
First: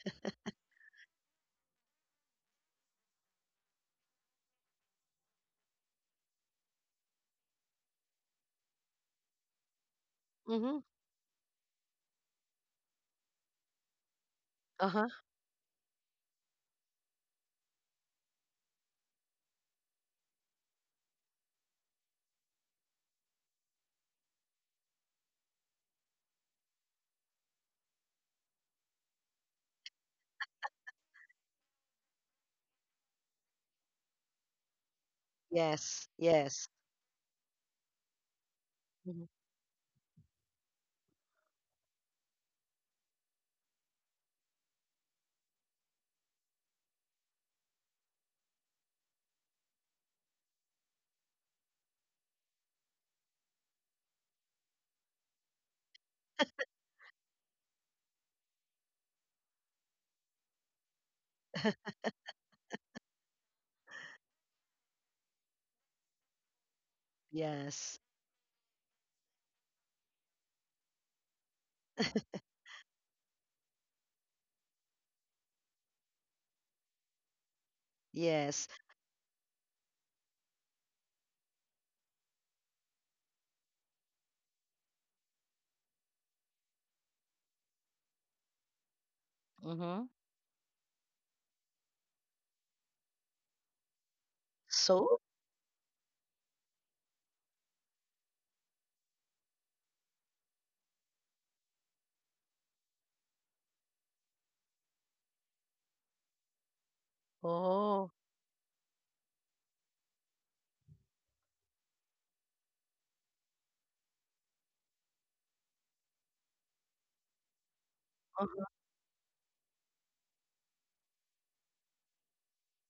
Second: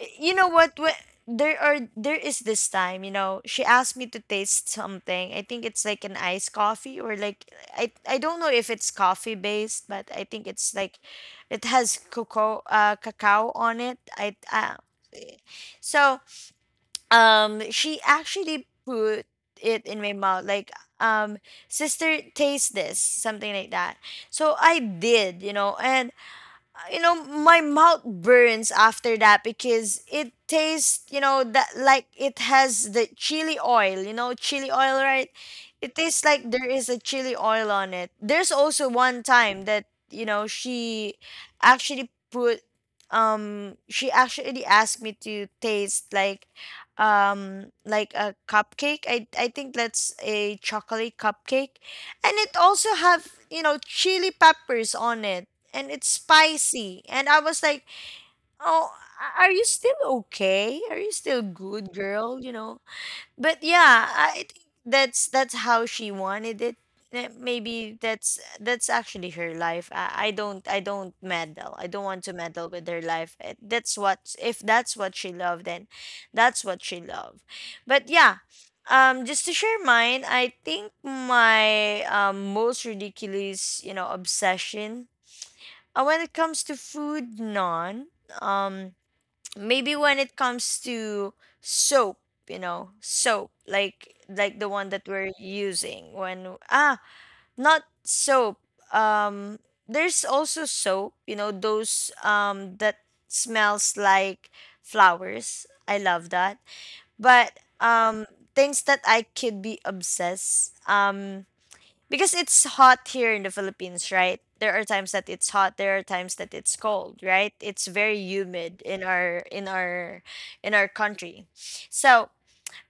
A: Eh, you know what when, there are there is this time, you know, she asked me to taste something. I think it's like an iced coffee or like i i don't know if it's coffee based, but I think
B: Mm-hmm.
A: it's like it has cocoa, uh cacao on it. I uh,
B: Uh-huh.
A: so um She actually put it in my mouth like, um "Sister, taste this," something like that. So I did, you know. And uh, you know my mouth burns after that because it tastes, you know, that like it has the chili oil, you know, chili oil, right? It
B: Yes.
A: tastes like there
B: Yes.
A: is a chili oil on it. There's also one
B: Hmm.
A: time that, you know, she actually put um she actually asked me to taste like, um like a cupcake. I i think that's a chocolate cupcake, and it also have, you know, chili peppers on it, and it's spicy. And I was like, "Oh, a- are you still okay? Are you still good, girl?" You know. But yeah, I think that's that's how she wanted it. Eh, Maybe
B: Yes.
A: that's that's actually her life. I, I don't I don't meddle. I don't want to meddle with her life. Eh, That's what, if that's what she loved, then that's what she loved. But yeah,
B: Yes.
A: um, just to share mine, I think my, um, most ridiculous, you know, obsession, uh, when it comes to food, none. Um, Maybe
B: Mm-hmm.
A: when it comes to soap, you know, soap like like the one that
B: So?
A: we're using when ah not soap. Um, there's also soap. You know those um that smells like flowers. I love that. But
B: Oh.
A: um, things that I could be obsessed. Um, because it's hot here in the Philippines, right? There are times that it's hot, there are times that it's cold, right? It's very
B: Uh-huh.
A: humid in our in our in our country. So,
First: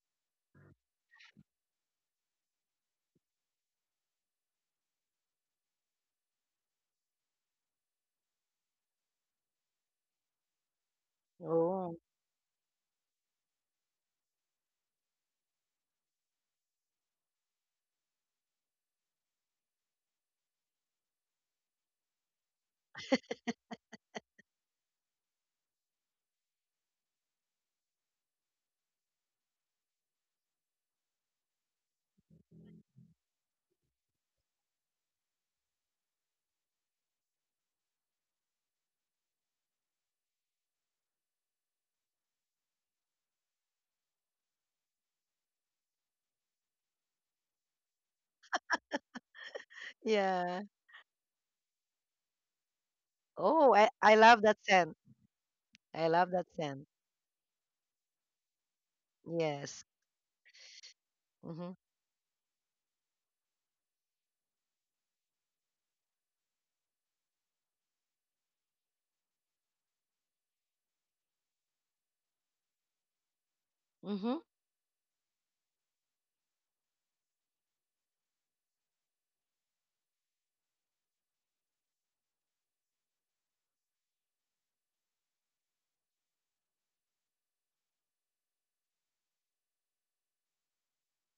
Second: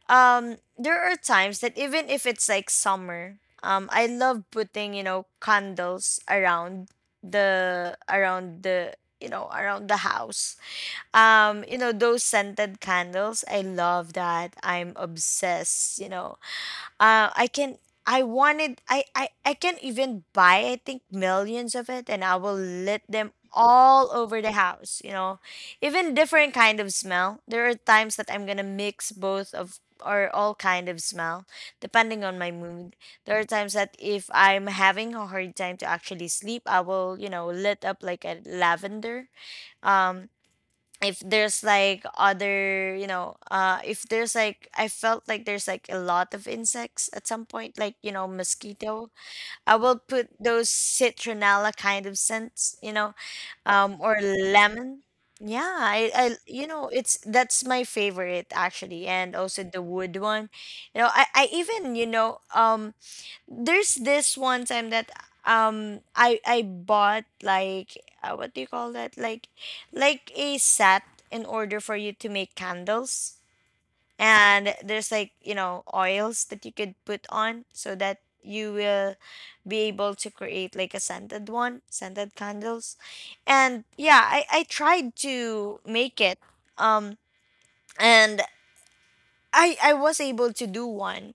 A: um there are times that even if it's like summer, um I love putting, you know, candles around the around the you know, around the house. Um, you know,
B: Oh.
A: those scented candles, I love that. I'm obsessed, you know. uh i can i wanted I, I i can even buy, I think, millions of it, and I will lit them all over the house, you know, even different kind of smell. There are times that I'm gonna mix both of or all kind of smell depending on my mood. There are times that if I'm having a hard time to actually sleep, I will, you know, lit up like a lavender. um if there's like other, you know, uh if there's like I felt like there's like a lot of insects at some point, like, you know, mosquito, I will put
B: Yeah.
A: those citronella kind of scents, you know.
B: Oh, I,
A: Um
B: I
A: or
B: love that scent.
A: lemon. Yeah,
B: I
A: i i
B: love that
A: you
B: scent.
A: know it's that's my favorite actually, and also the
B: Yes.
A: wood one, you know. I i
B: Mm-hmm.
A: even, you know, um there's this one time that, um I I bought like, uh, what do you call that, like like a set in order for you to make candles,
B: Mm-hmm.
A: and there's like, you know, oils that you could put on so that you will be able to create like a scented one, scented candles. And yeah, I I tried to make it, um and I I was able to do one.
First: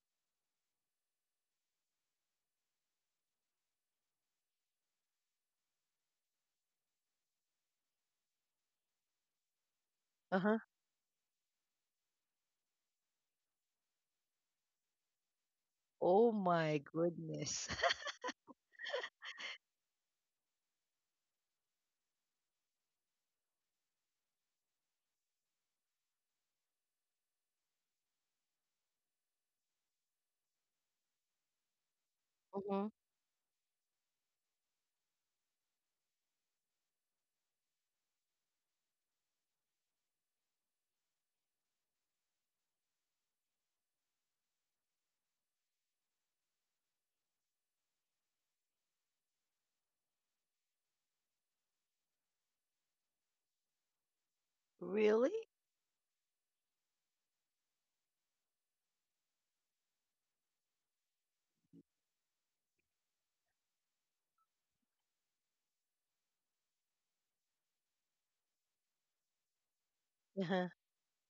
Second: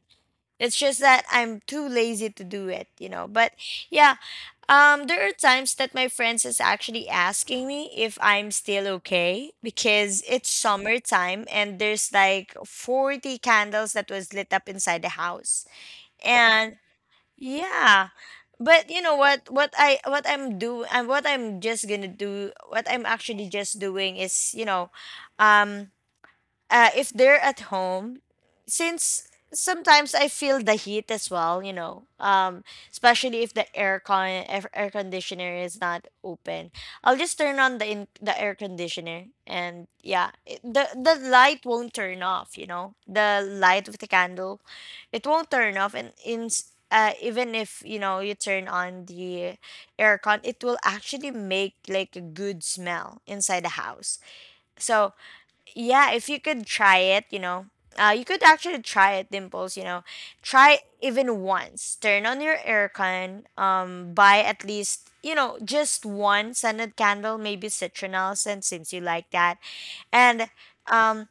A: It's just that I'm too lazy to do it, you know, but yeah. Um, there are times that my friends is actually asking me if I'm still okay because it's
B: Uh-huh.
A: summertime and there's like forty candles that was lit up inside the house.
B: Oh
A: And
B: my goodness.
A: yeah. But you know what what I what I'm do and what I'm just going to do what I'm actually just doing is, you know, um uh, if they're at home, since sometimes I feel the heat as well, you know, um,
B: Mm-hmm.
A: especially if the air con air air conditioner is not open, I'll just turn on the in the air conditioner, and yeah, it, the the light won't turn off, you know, the light of the candle, it won't turn off, and in uh, even if you know you turn on the aircon, it will actually make like a good smell inside the house. So
B: Really?
A: yeah, if you could try it, you know, uh, you could actually try it, Dimples, you know. Try even once, turn on your aircon, um buy at least, you know, just one scented candle, maybe citronelle scent since you like that. And
B: Uh-huh.
A: um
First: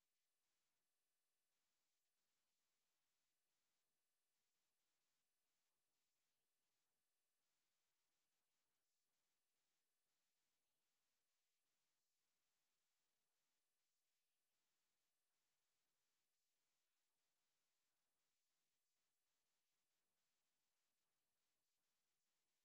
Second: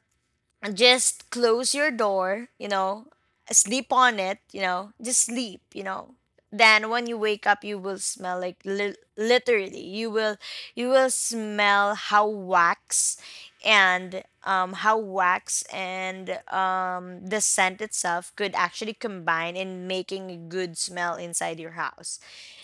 A: just close your door, you know, sleep on it, you know, just sleep, you know. Then when you wake up, you will smell like, li- literally, you will you will smell how wax and, um, how wax and um, the scent itself could actually combine in making a good smell inside your house.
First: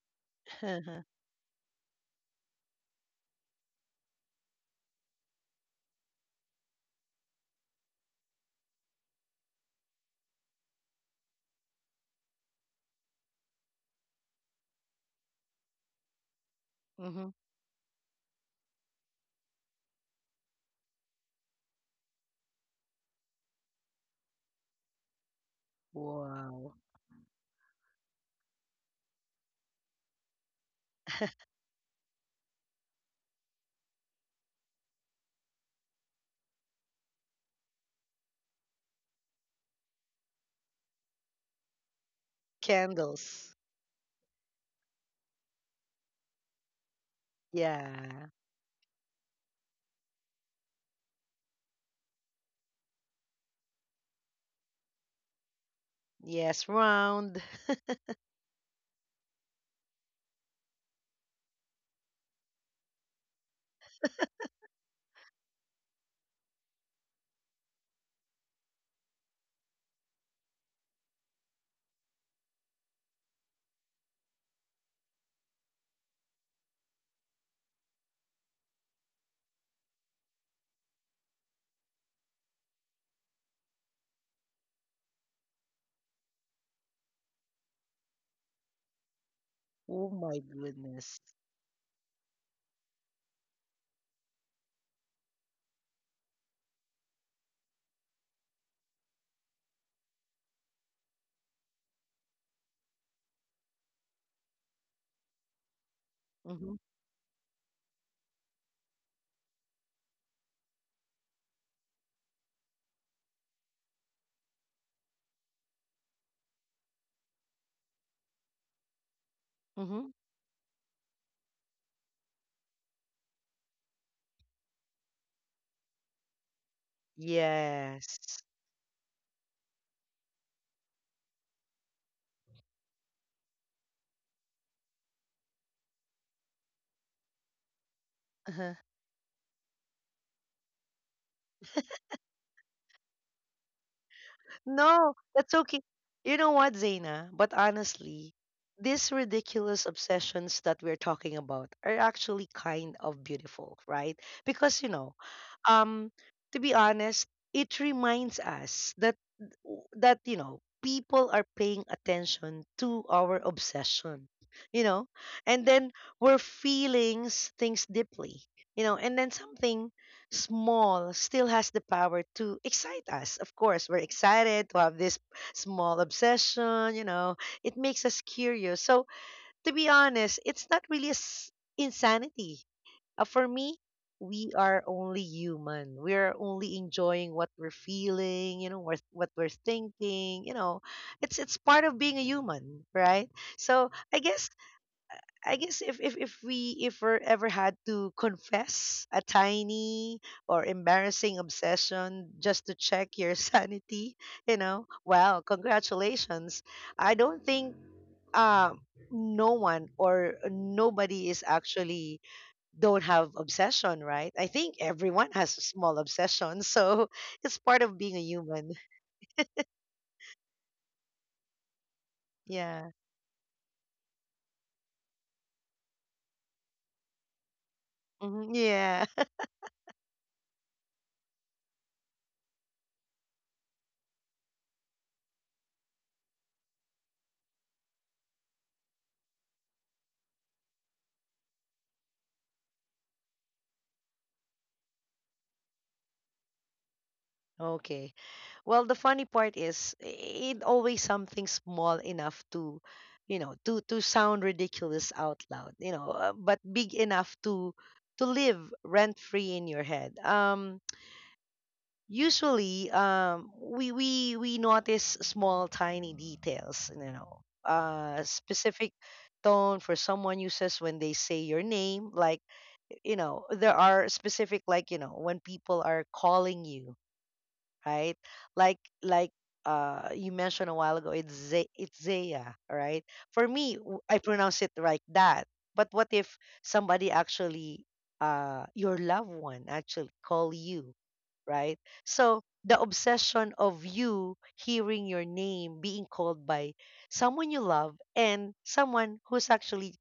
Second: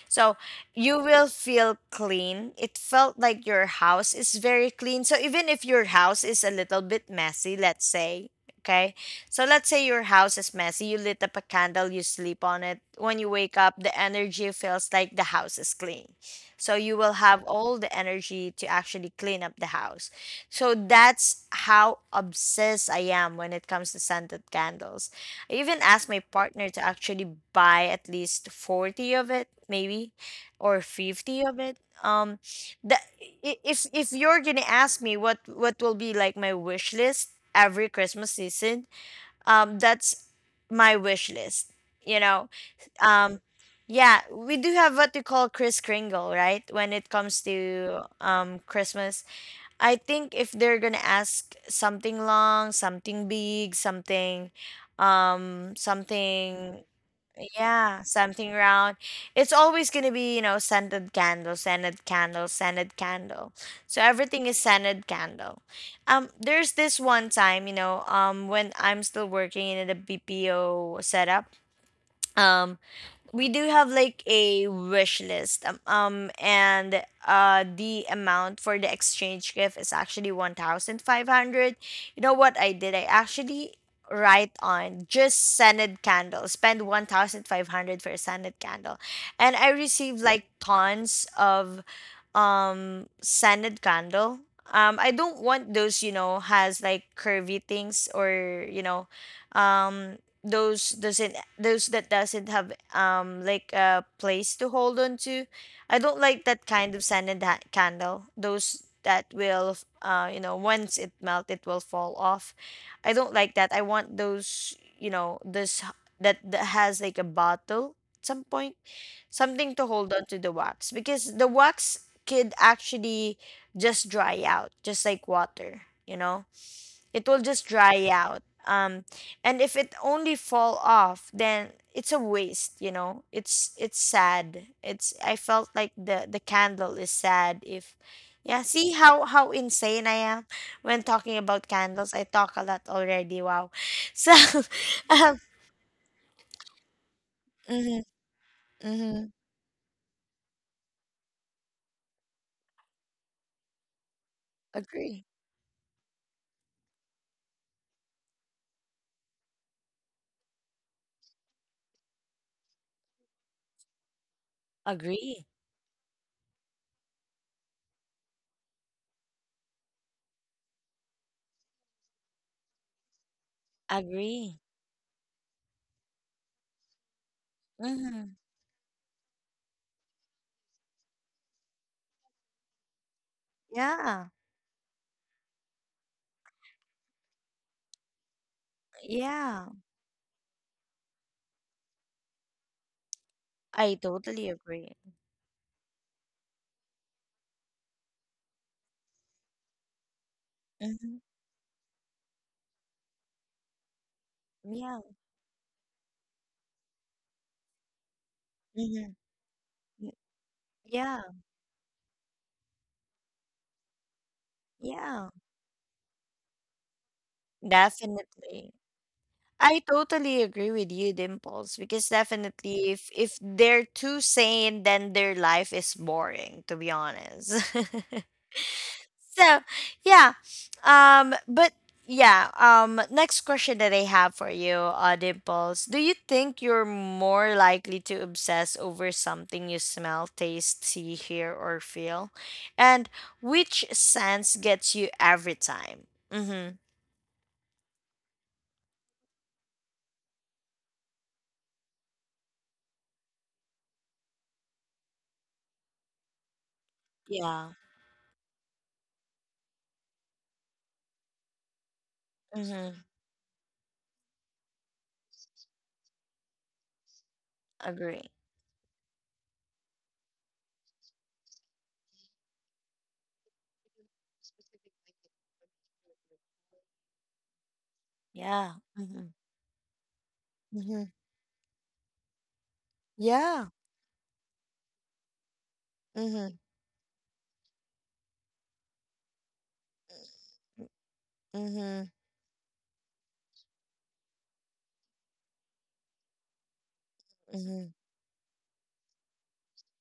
A: So you
B: Uh-huh.
A: will feel clean. It felt like your house is very clean. So even if your house is a little bit messy, let's say, okay? So let's say your house is messy. You lit up a candle, you sleep on it. When you wake up, the energy feels like the house is clean. So you will
B: Mm-hmm.
A: have all the energy to actually clean up the house. So that's how obsessed I am when it comes to scented candles. I even asked my partner
B: Wow.
A: to actually buy at least forty of it, maybe, or fifty of it. Um, that i- if if you're gonna ask me what what will be like my wish list every Christmas season, um, that's my wish list. You know, um,
B: Candles.
A: yeah, we do have what we call Kris Kringle, right? When it comes to
B: Yeah.
A: um Christmas, I think if they're gonna ask something long, something big, something, um,
B: Yes,
A: something,
B: round.
A: yeah, something round, it's always gonna be, you know, scented candle, scented candle, scented candle. So everything is scented candle. Um, there's this one time, you know, um, when I'm still working in the B P O setup. um we do have like a wish list, um, um and uh the amount for the exchange gift is actually one thousand five hundred. You know what I did? I actually write on just scented candle, spend one thousand five hundred for a scented candle. And I
B: Oh
A: received
B: my
A: like
B: goodness.
A: tons of um scented candle. um I don't want those, you know, has like curvy things or, you know, um those doesn't those that doesn't have um like a place to hold on to. I don't like that
B: Mm-hmm.
A: kind of scented ha- candle, those that will, uh you know, once it melt, it will fall off. I don't like that. I want those, you know, this h- that, that, has like a bottle at some point, something to
B: Mm-hmm.
A: hold on to the wax, because the wax could actually just dry out just like water, you know. It will just dry
B: Yes.
A: out. Um, and if it only fall off, then it's a waste, you know. It's it's sad. It's I felt like the the candle is sad if yeah. See how how insane I am when talking about candles. I talk a lot already. Wow. So
B: No,
A: um
B: that's okay. You know what, Zaina? But
A: mhm,
B: honestly, these
A: mhm,
B: ridiculous obsessions that we're talking about are actually kind of beautiful, right? Because, you know,
A: agree.
B: um, to be honest, it reminds us that that, you know, people are paying attention to our obsession, you know,
A: Agree.
B: and then we're feeling things deeply, you know, and then something small still has the power to excite us. Of course, we're
A: Agree.
B: excited to have this small obsession, you know, it makes us
A: Mhm.
B: curious. So, to be honest, it's not really a s- insanity. Uh, for me,
A: Yeah.
B: we are only human. We are only enjoying what we're feeling, you know, what what we're
A: Yeah.
B: thinking, you know, It's it's part of being a human, right? So,
A: I
B: I
A: totally
B: guess
A: agree.
B: I guess if, if, if we if we ever had to confess a tiny or
A: Mhm.
B: embarrassing obsession just to check your sanity, you know,
A: Yeah.
B: well, congratulations. I don't think uh,
A: Mhm.
B: no one or
A: Yeah.
B: nobody is actually don't have obsession, right? I think everyone
A: Yeah.
B: has a small obsession, so it's part of being a human.
A: Definitely. I totally agree with you, Dimples, because
B: Yeah.
A: definitely if if they're too sane, then their life is boring, to be honest.
B: Mhm. Yeah.
A: So, yeah. Um, but yeah, um next question that I have for you, uh, Dimples. Do you think you're more likely to obsess over something you smell, taste, see, hear, or feel? And which sense gets you every time? Mm-hmm.
B: Okay. Well, the funny part is it always something small enough to, you know, to to sound ridiculous out loud, you know, uh, but big enough
A: Yeah.
B: to to live rent free in your head. Um, usually,
A: Mm-hmm.
B: um, we we we notice small, tiny details, you know, uh,
A: Agree.
B: specific tone for someone uses when they say your name, like, you know, there are specific, like you know, when people are calling you, right?
A: Yeah.
B: Like like
A: Hmm.
B: uh you mentioned a while ago,
A: Mm-hmm.
B: it's Ze- it's Zaya, right? For
A: Yeah.
B: me, w- I pronounce it like that. But what if
A: Mm-hmm.
B: somebody actually, uh your loved one actually call you, right?
A: Mm-hmm.
B: So the obsession of you hearing your name being called by someone you
A: Hmm.
B: love, and someone who's actually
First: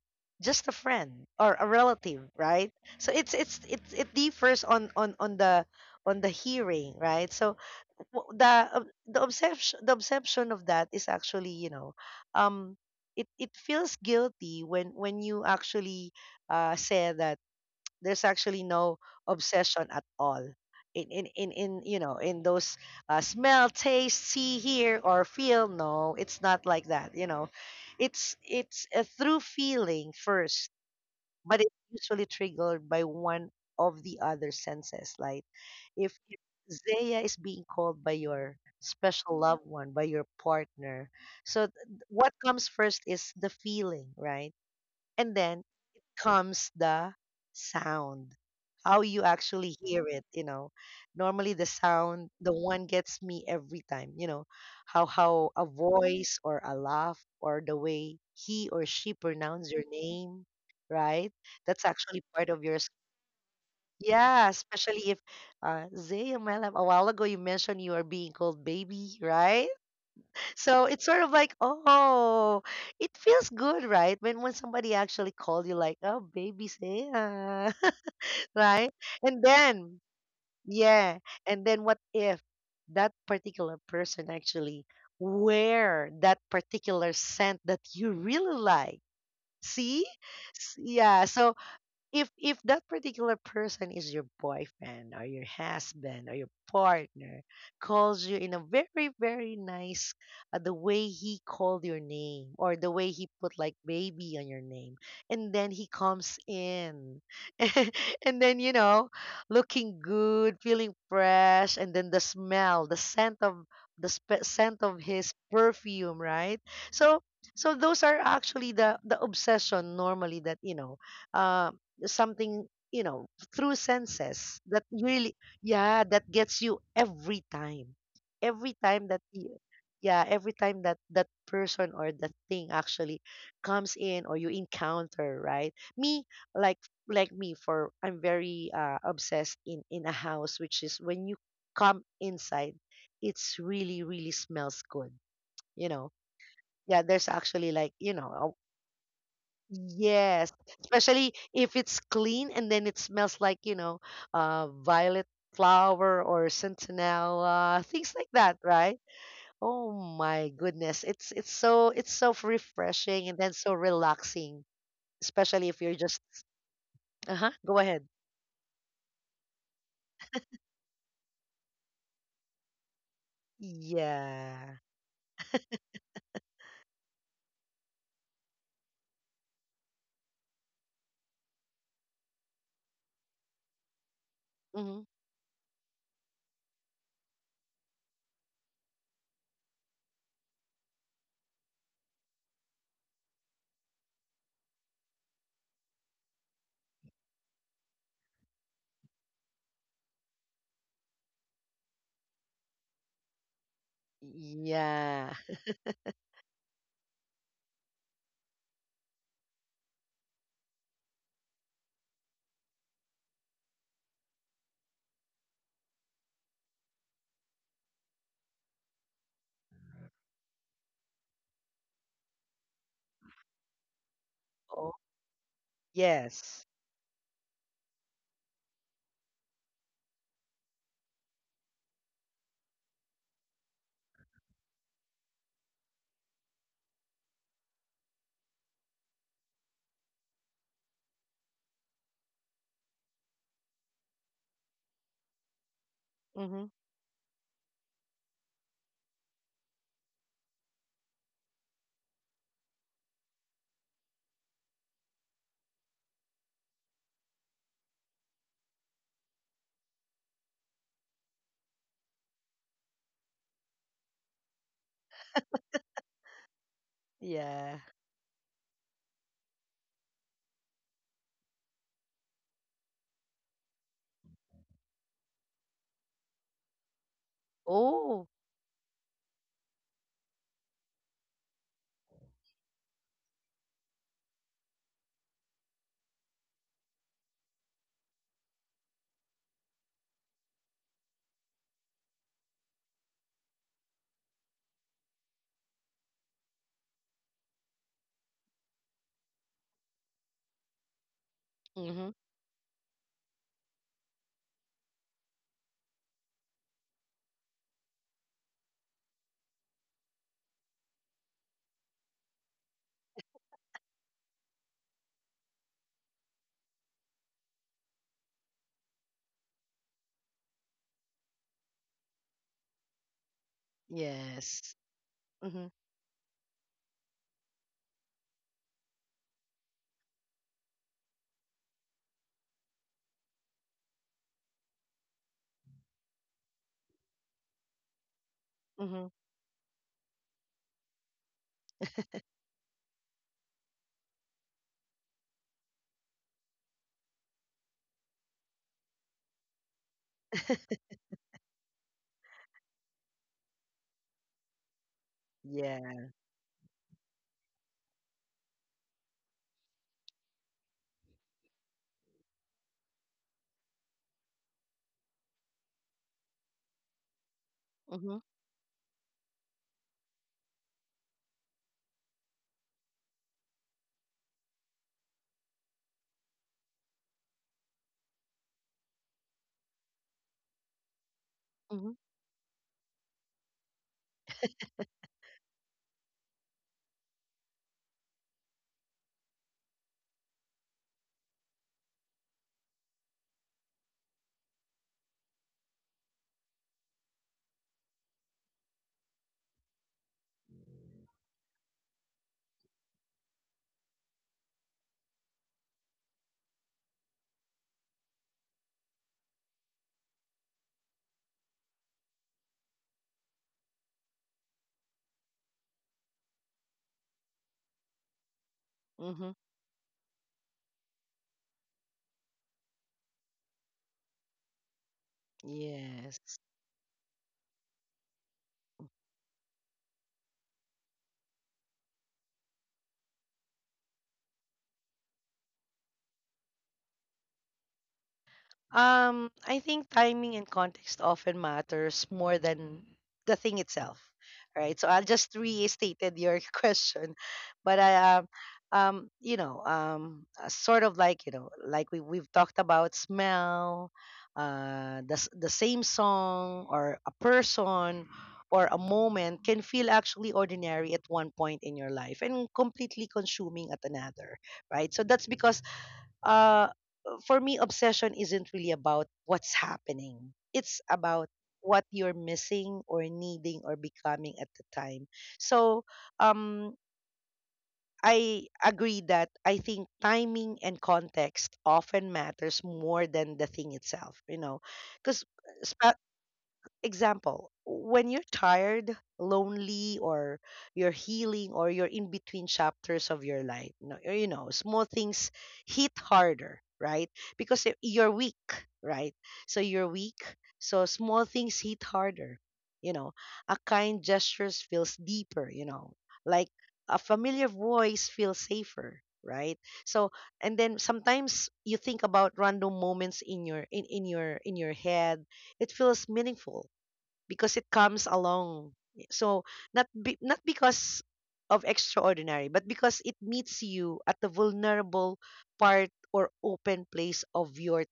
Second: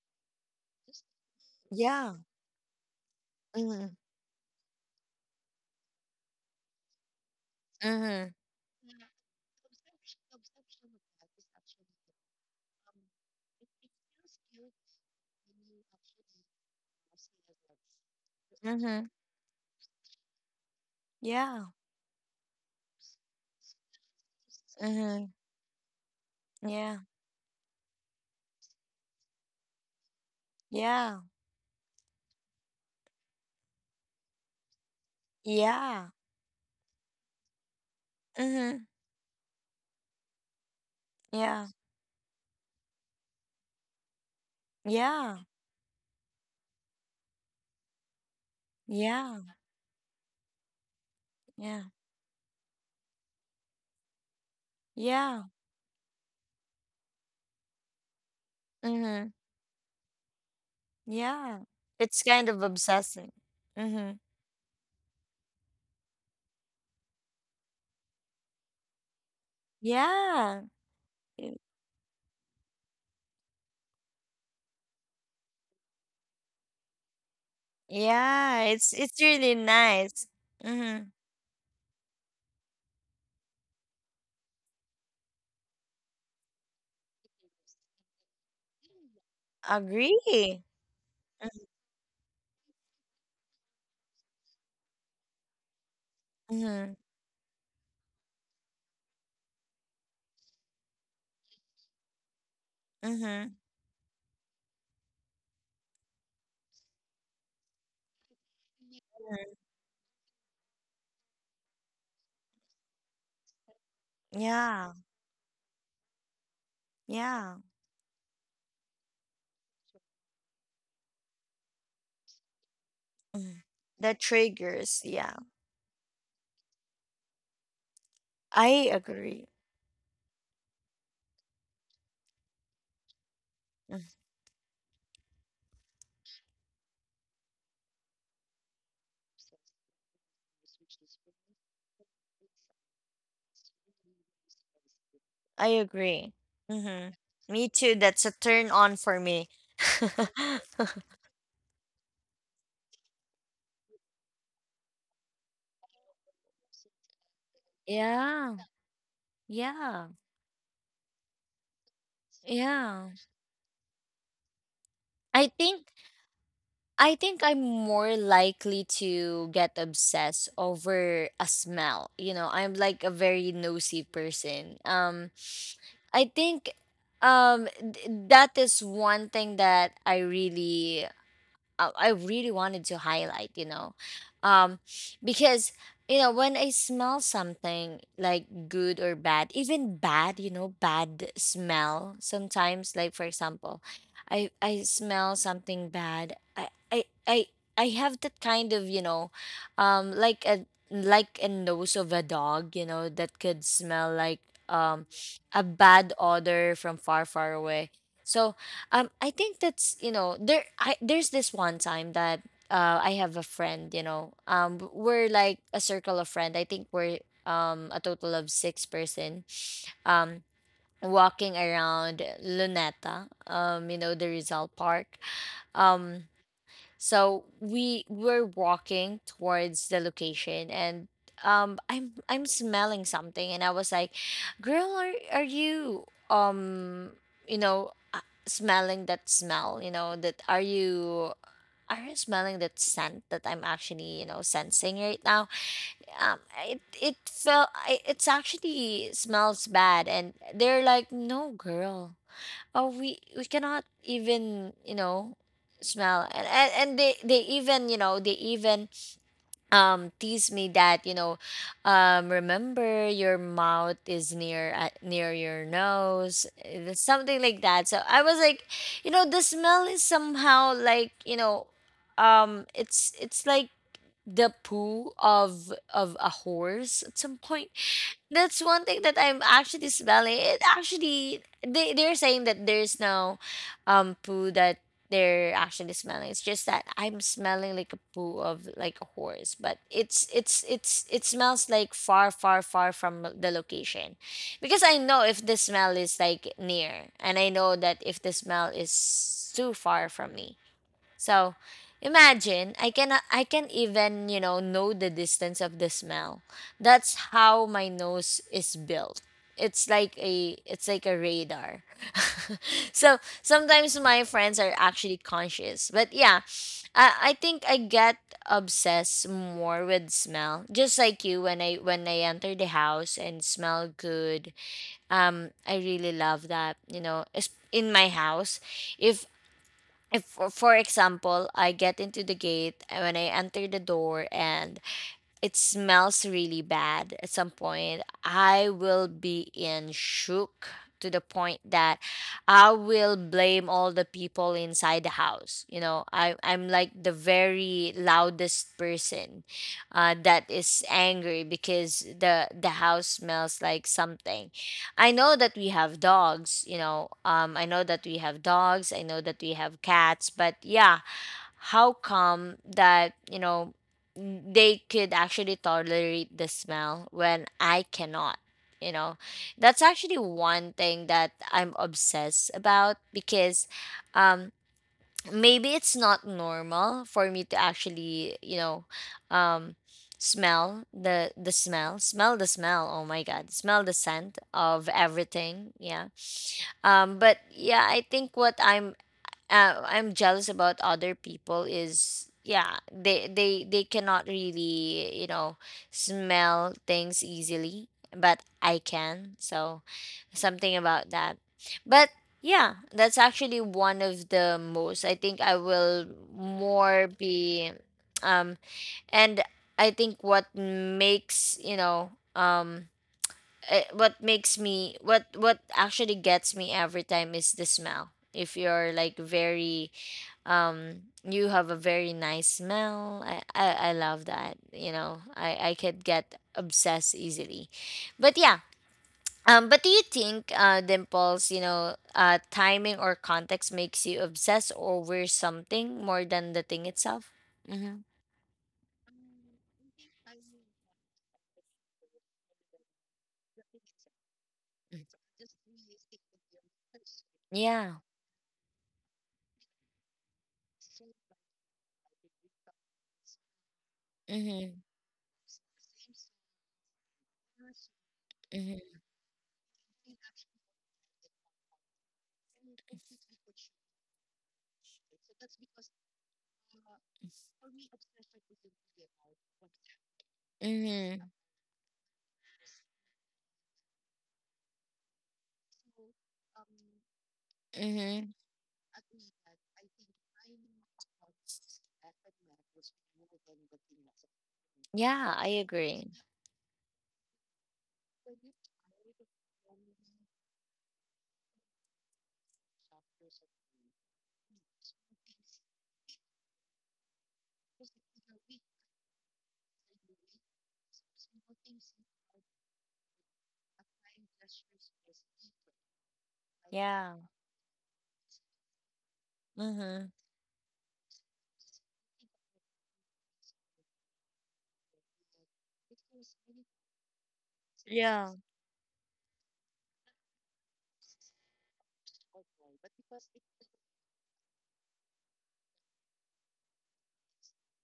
B: just a friend or a
A: Yeah.
B: relative, right? So it's it's
A: Mm-hmm.
B: it's it differs on on on the on the hearing, right? So
A: Mm-hmm.
B: w- the ob- the obsession the obsession of that is actually you know um it it feels guilty when when you actually uh say that there's actually no
A: Hmm.
B: obsession at all, in in in,
A: Yeah.
B: in you know in those, uh, smell, taste, see, hear,
A: Mm-hmm.
B: or feel. No, it's not like
A: Yeah.
B: that you know it's it's a through feeling first,
A: Yeah.
B: but it's usually triggered by one of the other senses. Like,
A: Yeah.
B: if if Zaya is being called by your
A: Mm-hmm.
B: special loved one, by your partner.
A: Yeah.
B: So th- th- what comes first is the feeling, right?
A: Yeah.
B: And then comes the sound, how you
A: Yeah.
B: actually hear it, you know. Normally the
A: Yeah.
B: sound, the one gets me every time, you know, how
A: Yeah.
B: how a voice or a laugh or the way he or she
A: Mm-hmm.
B: pronounce your name, right?
A: Yeah.
B: That's
A: It's
B: actually
A: kind
B: part
A: of
B: of your
A: obsessing. Mm-hmm.
B: yeah, Especially if uh Zay Zaya Malam, a while ago you mentioned you are being called baby, right?
A: Yeah.
B: So it's sort of
A: Y-
B: like, oh, it feels good, right? When when somebody actually called you like, oh, baby Zay.
A: Yeah. It's
B: Right?
A: it's really
B: And then,
A: nice. Mm-hmm.
B: yeah, and then, what if that particular person actually wear that particular scent that you really like? See?
A: Agree. Mm-hmm.
B: S- Yeah, so if if that particular person is your boyfriend or your husband or your
A: Mm-hmm.
B: partner calls you in a very very nice, uh, the way he called your name, or the way he
A: Mm-hmm.
B: put like baby on your name, and then he comes in and then you know looking good, feeling fresh, and then the smell the scent of the spe- scent
A: Yeah.
B: of his perfume, right? So,
A: Yeah.
B: so those are actually the the obsession normally that you know uh, something, you know
A: Mm.
B: through
A: That
B: senses that
A: triggers, yeah.
B: really, yeah, that gets you every time, every
A: I
B: time that
A: agree.
B: you, yeah every time that that person or that thing actually comes
A: Mm.
B: in, or you encounter, right? Me, like like me for I'm very, uh, obsessed in, in a house, which is when you come inside, it's really really smells good
A: I
B: you know
A: agree.
B: yeah,
A: Hmm.
B: there's actually
A: Me
B: like
A: too.
B: you
A: That's a
B: know
A: turn on for me.
B: Yes, especially if it's clean and then it smells like, you know, uh, violet flower or centinela, things like that,
A: Yeah,
B: right? Oh
A: yeah,
B: my goodness, it's it's so it's so
A: yeah.
B: refreshing and then so relaxing,
A: I
B: especially if you're
A: think
B: just...
A: I think
B: Uh-huh,
A: I'm
B: go ahead.
A: more likely to get obsessed over a smell. You know, I'm like a very nosy
B: Yeah.
A: person. Um, I think um th- that is one thing that I really, uh, I really wanted to highlight, you know, um,
B: Hmm.
A: because you know when I smell something like good or bad, even bad, you know, bad smell sometimes. Like, for example, I I smell something bad. I I I, I have that kind of, you know, um, like a like a nose of a dog, you know, that could smell like um
B: Yeah.
A: a bad odor from far far away. So um, I think that's, you know, there. I there's this one time that, uh I have a friend. You know, um, we're like a circle of friend. I think we're um a total of six person. Um, walking around Luneta. Um, you know the Rizal
B: Oh,
A: Park. Um,
B: yes.
A: so we were walking towards the location, and um I'm I'm smelling something, and I was like, "Girl, are are you um you know uh, smelling that smell, you know, that are you are you smelling that scent that I'm actually, you know, sensing right now?" Um
B: Mm-hmm.
A: it it felt I it's actually smells bad, and they're like, "No, girl. Oh, we we cannot even, you know smell, and and, and they they even, you know they even um tease me that, you know um remember your mouth is near, uh, near your nose, uh, something like
B: Yeah.
A: that." So I was like, you know, the smell is somehow, like you know um it's it's like the poo of of a horse at some point.
B: Oh.
A: That's one thing that I'm actually smelling. It actually they they're saying that there's no um poo that they're actually smelling. It's just that I'm smelling like a poo of, like, a horse, but it's it's it's it smells like far, far, far from the location. Because I know if the smell is like near, and I know that if the smell is too far from me. So
B: Mm-hmm.
A: imagine I can, uh, I can even, you know, know the distance of the smell. That's how my nose is built. It's like a it's like a radar. So sometimes my friends are actually conscious. But yeah, I, I think I get obsessed more with smell. Just like you, when I when I enter the house and smell good.
B: Yes.
A: Um
B: Mm-hmm.
A: I really love that, you know, es- in my house, if if for for example, I get into the gate, and when I enter the door, and it smells really bad at some point, I
B: Mm-hmm.
A: will be in shook to the point that I will blame all the people inside the house. You know, I, I'm like the very loudest person, uh, that is angry because the the house smells like something. I know that we have
B: Yeah.
A: dogs, you know, um, I know that we have dogs, I know that we have cats, but yeah, how come that, you know, they could actually tolerate the smell when I
B: Mm-hmm.
A: cannot. You know, that's actually one thing that I'm obsessed about, because um, maybe it's not normal for me to actually, you know, um, smell the the smell, smell the smell. Oh my God, smell the scent of everything. Yeah, um, but yeah, I think what I'm uh, I'm jealous about other people is, yeah, they they they cannot really, you know smell things easily, but I can, so something about that. But yeah, that's actually one of the most, I think I will more be, um and I think what makes, you know um eh, what makes me, what what actually gets me every time is the smell. If you're like
B: Mm-hmm.
A: very, um you have a very nice smell. I i, I love that, you know, i i could
B: Yes.
A: get obsessed easily. But yeah, um but do you think, uh Dimples, you know uh timing or context makes you obsessed over something more than the thing itself? Mm-hmm.
B: Um, I think timing and context often matters more than the thing itself, right? So I'll just restated your question, but
A: Yeah.
B: I um, um, you know, um, uh, sort of like, you know, like we we've talked about smell.
A: Mm-hmm.
B: Uh, the s- the same song or a person or a
A: Mm-hmm.
B: moment can feel actually ordinary at one point in your life and completely consuming at another, right? So that's because, uh for me, obsession isn't really about what's happening. It's about
A: Mm-hmm.
B: what you're missing or needing or becoming at the time. So, um,
A: Mm-hmm.
B: I agree that I think timing and context often matters more than the thing itself, you know, because,
A: Yeah, I agree.
B: example, when you're tired, lonely, or you're healing, or you're in between chapters of your life, you know, you know, small things hit harder, right? Because y- you're weak, right? So you're weak. So small things hit harder. You know, a kind gestures feels deeper. You know, like a
A: Yeah.
B: familiar voice feels safer, right? So,
A: Mm-hmm.
B: and then sometimes you think about random moments in your in, in your in your head. It feels meaningful because it comes
A: Yeah.
B: along. So, not be, not because of extraordinary, but because it meets you at the vulnerable part or open place of your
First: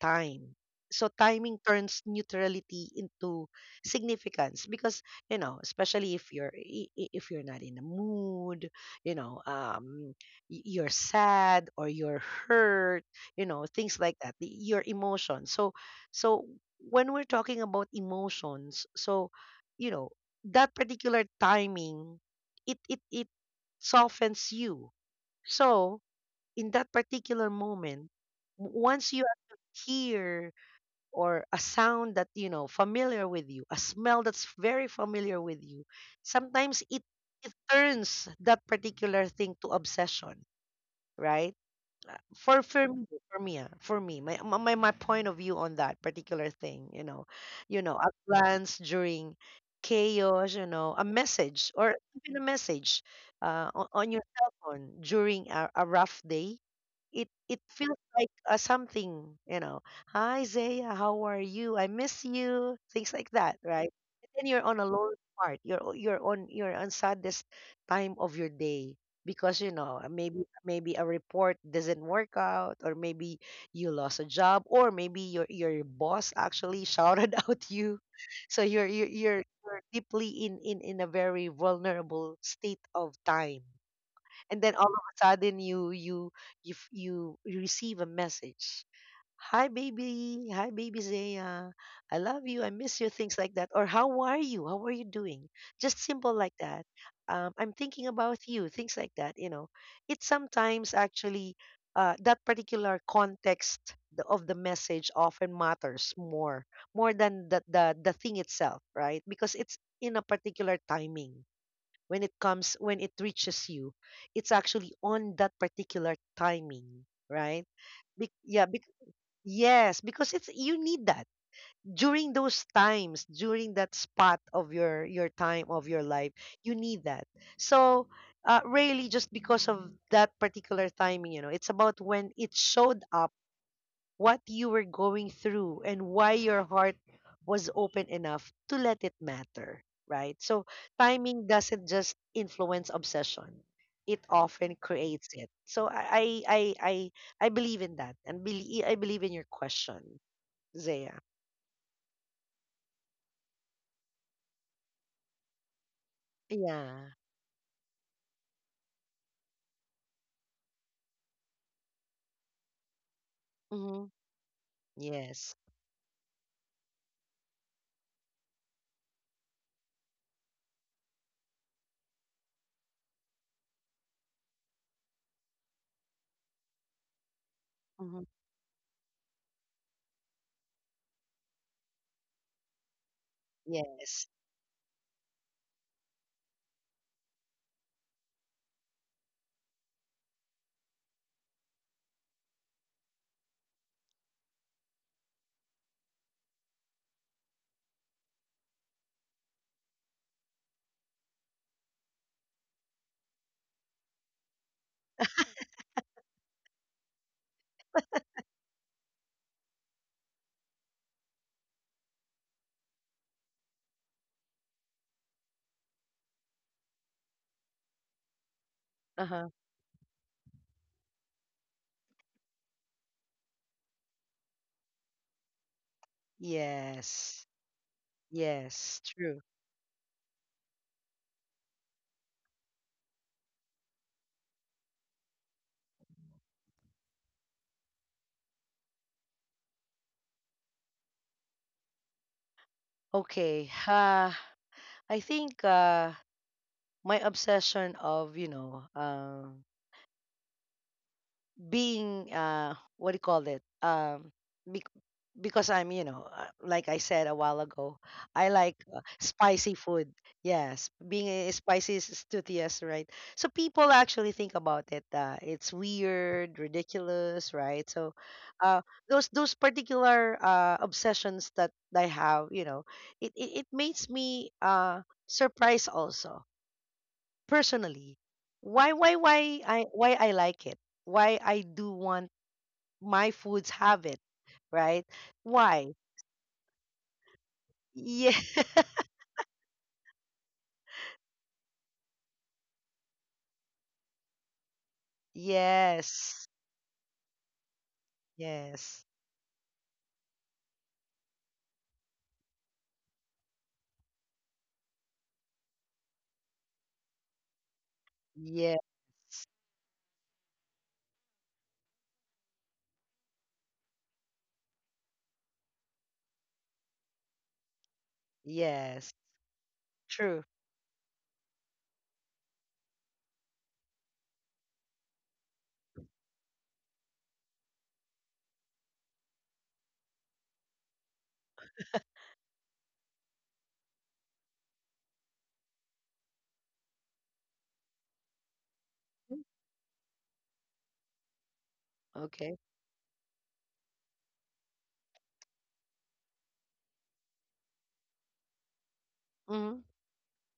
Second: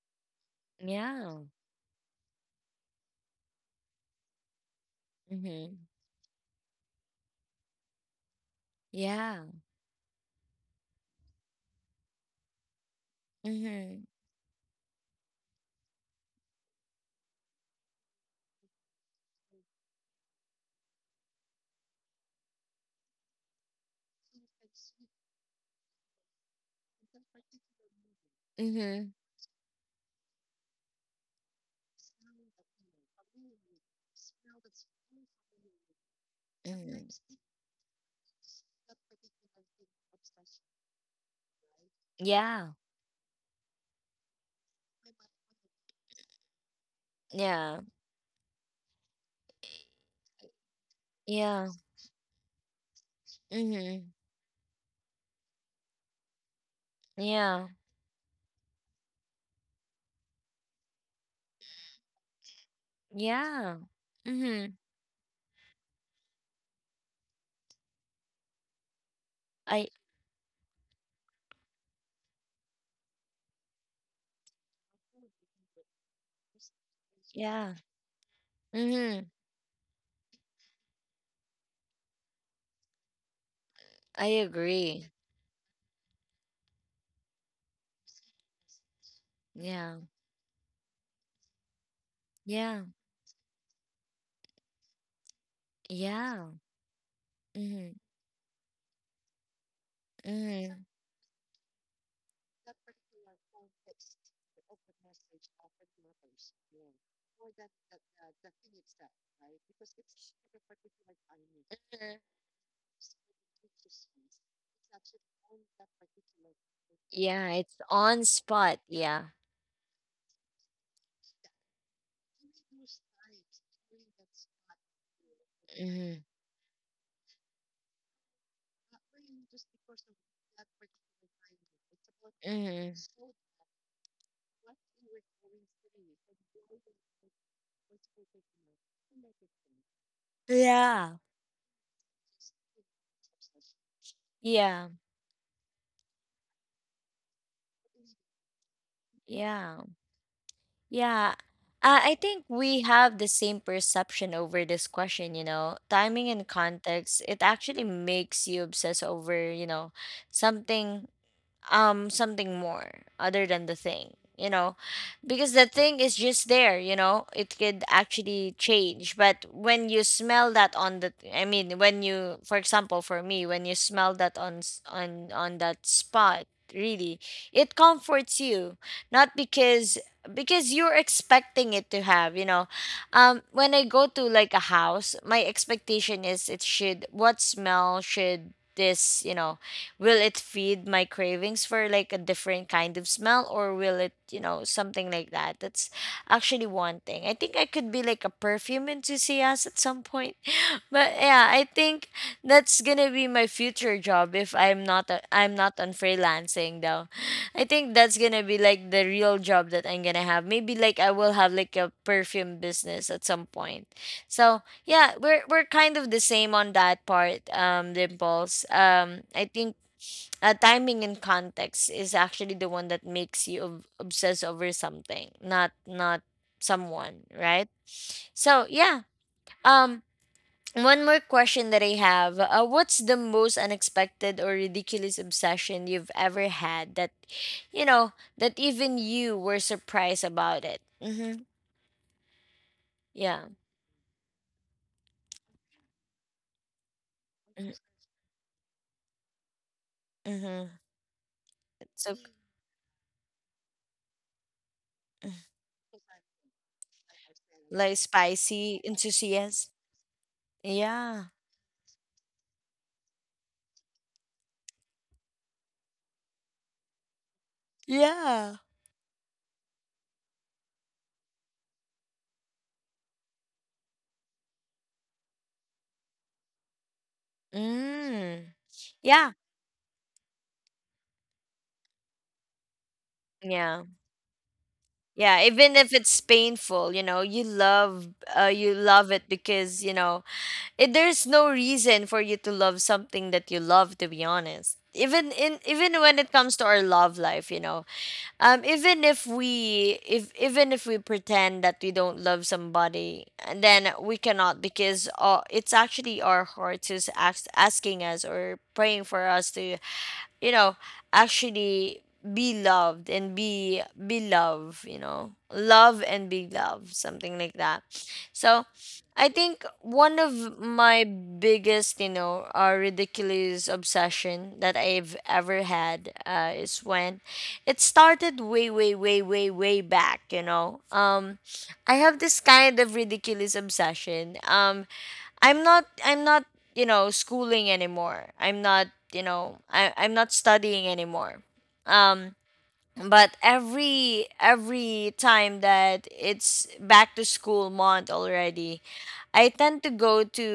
B: time. So
A: Yeah.
B: timing turns neutrality into significance because, you know,
A: Mm-hmm.
B: especially if you're, i- i- if you're not in a mood, you know,
A: Yeah.
B: um, y- you're sad or you're hurt, you know, things
A: Mm-hmm.
B: like that, y- your emotions. So so when we're talking about emotions, so you know that particular timing, it it it softens you. So in that particular moment, w-
A: Mm-hmm.
B: once you actually hear or a sound that you know familiar with you, a smell that's very familiar with you, sometimes it
A: Mm-hmm.
B: it turns that particular thing to obsession, right? for
A: Yeah,
B: for me for me ah, for me my, my my my point of view on that particular thing, you know
A: yeah,
B: you know a glance during chaos, you know a
A: yeah,
B: message or even a message uh, on,
A: mhm,
B: on your cell phone during a, a rough day, it it
A: yeah,
B: feels like uh, something. You know "hi Zaya, how are you? I miss you," things like that,
A: yeah,
B: right? And then you're
A: mhm,
B: on a low part, you're o- you're on you're on saddest time of your day, because you
A: I
B: know uh, maybe maybe a report doesn't work out, or maybe you lost a job, or maybe your your boss actually shouted out
A: yeah,
B: you. So you're you're
A: mhm,
B: you're, you're deeply in, in in a very vulnerable state of time.
A: I
B: And then all of
A: agree,
B: a sudden, you you you f- you receive a message: "Hi
A: yeah,
B: baby, hi baby Zaya, I love you, I
A: yeah,
B: miss you," things like that, or "How are you? How are you doing?" Just simple
A: yeah,
B: like that. um, "I'm
A: mhm,
B: thinking about you," things like that. You know it's
A: mhm,
B: sometimes actually uh, that particular context, the- of the message, often matters more more than the, the the thing itself, right? Because it's in a particular timing.
A: mhm.
B: When it comes when it reaches you, it's actually on that particular timing,
A: Yeah,
B: right?
A: it's on
B: Be- yeah,
A: spot,
B: bec-
A: yeah,
B: yes, because it's, you need that during those times, during that spot of your your time of your
A: mhm,
B: life. You need that. So uh, really just because of that particular timing. You know it's about when it
A: mhm,
B: showed up, what you were going through, and why your heart was open enough to let it matter, right? So
A: yeah,
B: timing doesn't just influence obsession. It often
A: yeah,
B: creates it. So I I I I, I believe in that, and believe I believe in your
A: yeah,
B: question, Zaya.
A: yeah. Uh, I think we have the same perception over this question, you know, timing and
B: Yeah.
A: context. It actually makes you obsess over, you know, something um something more other than the
B: Mm-hmm.
A: thing, you know, because
B: Yes.
A: the thing is just there, you know. It could actually change, but when you smell that on the— I mean, when you, for example, for me, when you smell that on s- on on that spot, really, it
B: Mm-hmm.
A: comforts you. Not because, because you're expecting it to have, you know um when I go to
B: Yes.
A: like a house, my expectation is, it should— what smell should this, you know, will it feed my cravings for like a different kind of smell, or will it, you know, something like that. That's actually one thing. I think I could be like a perfume enthusiast at some point. But yeah, I think that's gonna be my future job, if I'm not I am not on freelancing, though. I think that's gonna be like the real job that I'm gonna have. Maybe, like, I will have like a perfume business at some point. So yeah, we're we're kind of the same on that part, um Dimples. um I
B: Uh-huh.
A: think, uh, timing and context is actually the one that makes you ob- obsess over something, not not someone,
B: Yes.
A: right? So
B: Yes.
A: yeah.
B: True.
A: um One more question that I have, uh, what's the most unexpected or ridiculous obsession you've ever had that, you know, that even you were surprised about it? Mm-hmm. Yeah.
B: Okay. Uh, I think uh, my
A: Mm-hmm.
B: obsession of, you know, uh,
A: Mm-hmm. So,
B: being uh what do you call it, um bec- because I'm, you know uh, like I said a while ago,
A: like,
B: I like
A: spicy
B: uh,
A: enthusiast.
B: spicy food. Yes, being
A: Yeah.
B: a spicy is studious, right? So people actually think about it, uh, it's weird, ridiculous, right? So
A: Yeah.
B: uh those those particular uh obsessions that I have, you know it it, it makes me uh surprised also, personally.
A: Mm.
B: why why
A: Yeah.
B: why i why i like it, why I do want my foods
A: Yeah.
B: have it, right?
A: Yeah, even
B: Why?
A: if it's painful, you know, you love—
B: Yeah.
A: uh, you love it because, you know, it, there's no reason for you to love something that you love, to be honest. Even in even when it
B: Yes.
A: comes to our love life, you know. Um
B: Yes.
A: even if we if even if we pretend that we don't love somebody, and then we cannot, because, uh, it's actually our heart who's ask, asking us or
B: Yeah.
A: praying for us to, you know, actually be loved and be be loved, you know, love and be loved, something like that. So
B: Yes.
A: I think one
B: True.
A: of my biggest, you know uh, ridiculous obsession that I've ever had, uh, is when it started way, way, way, way, way back, you know. um I have this kind of ridiculous obsession. um I'm not I'm not, you know, schooling anymore. I'm not, you
B: Mm,
A: know, I I'm not studying anymore. Um
B: okay.
A: but every every time that it's back to school month already, I
B: Hmm.
A: tend to go to,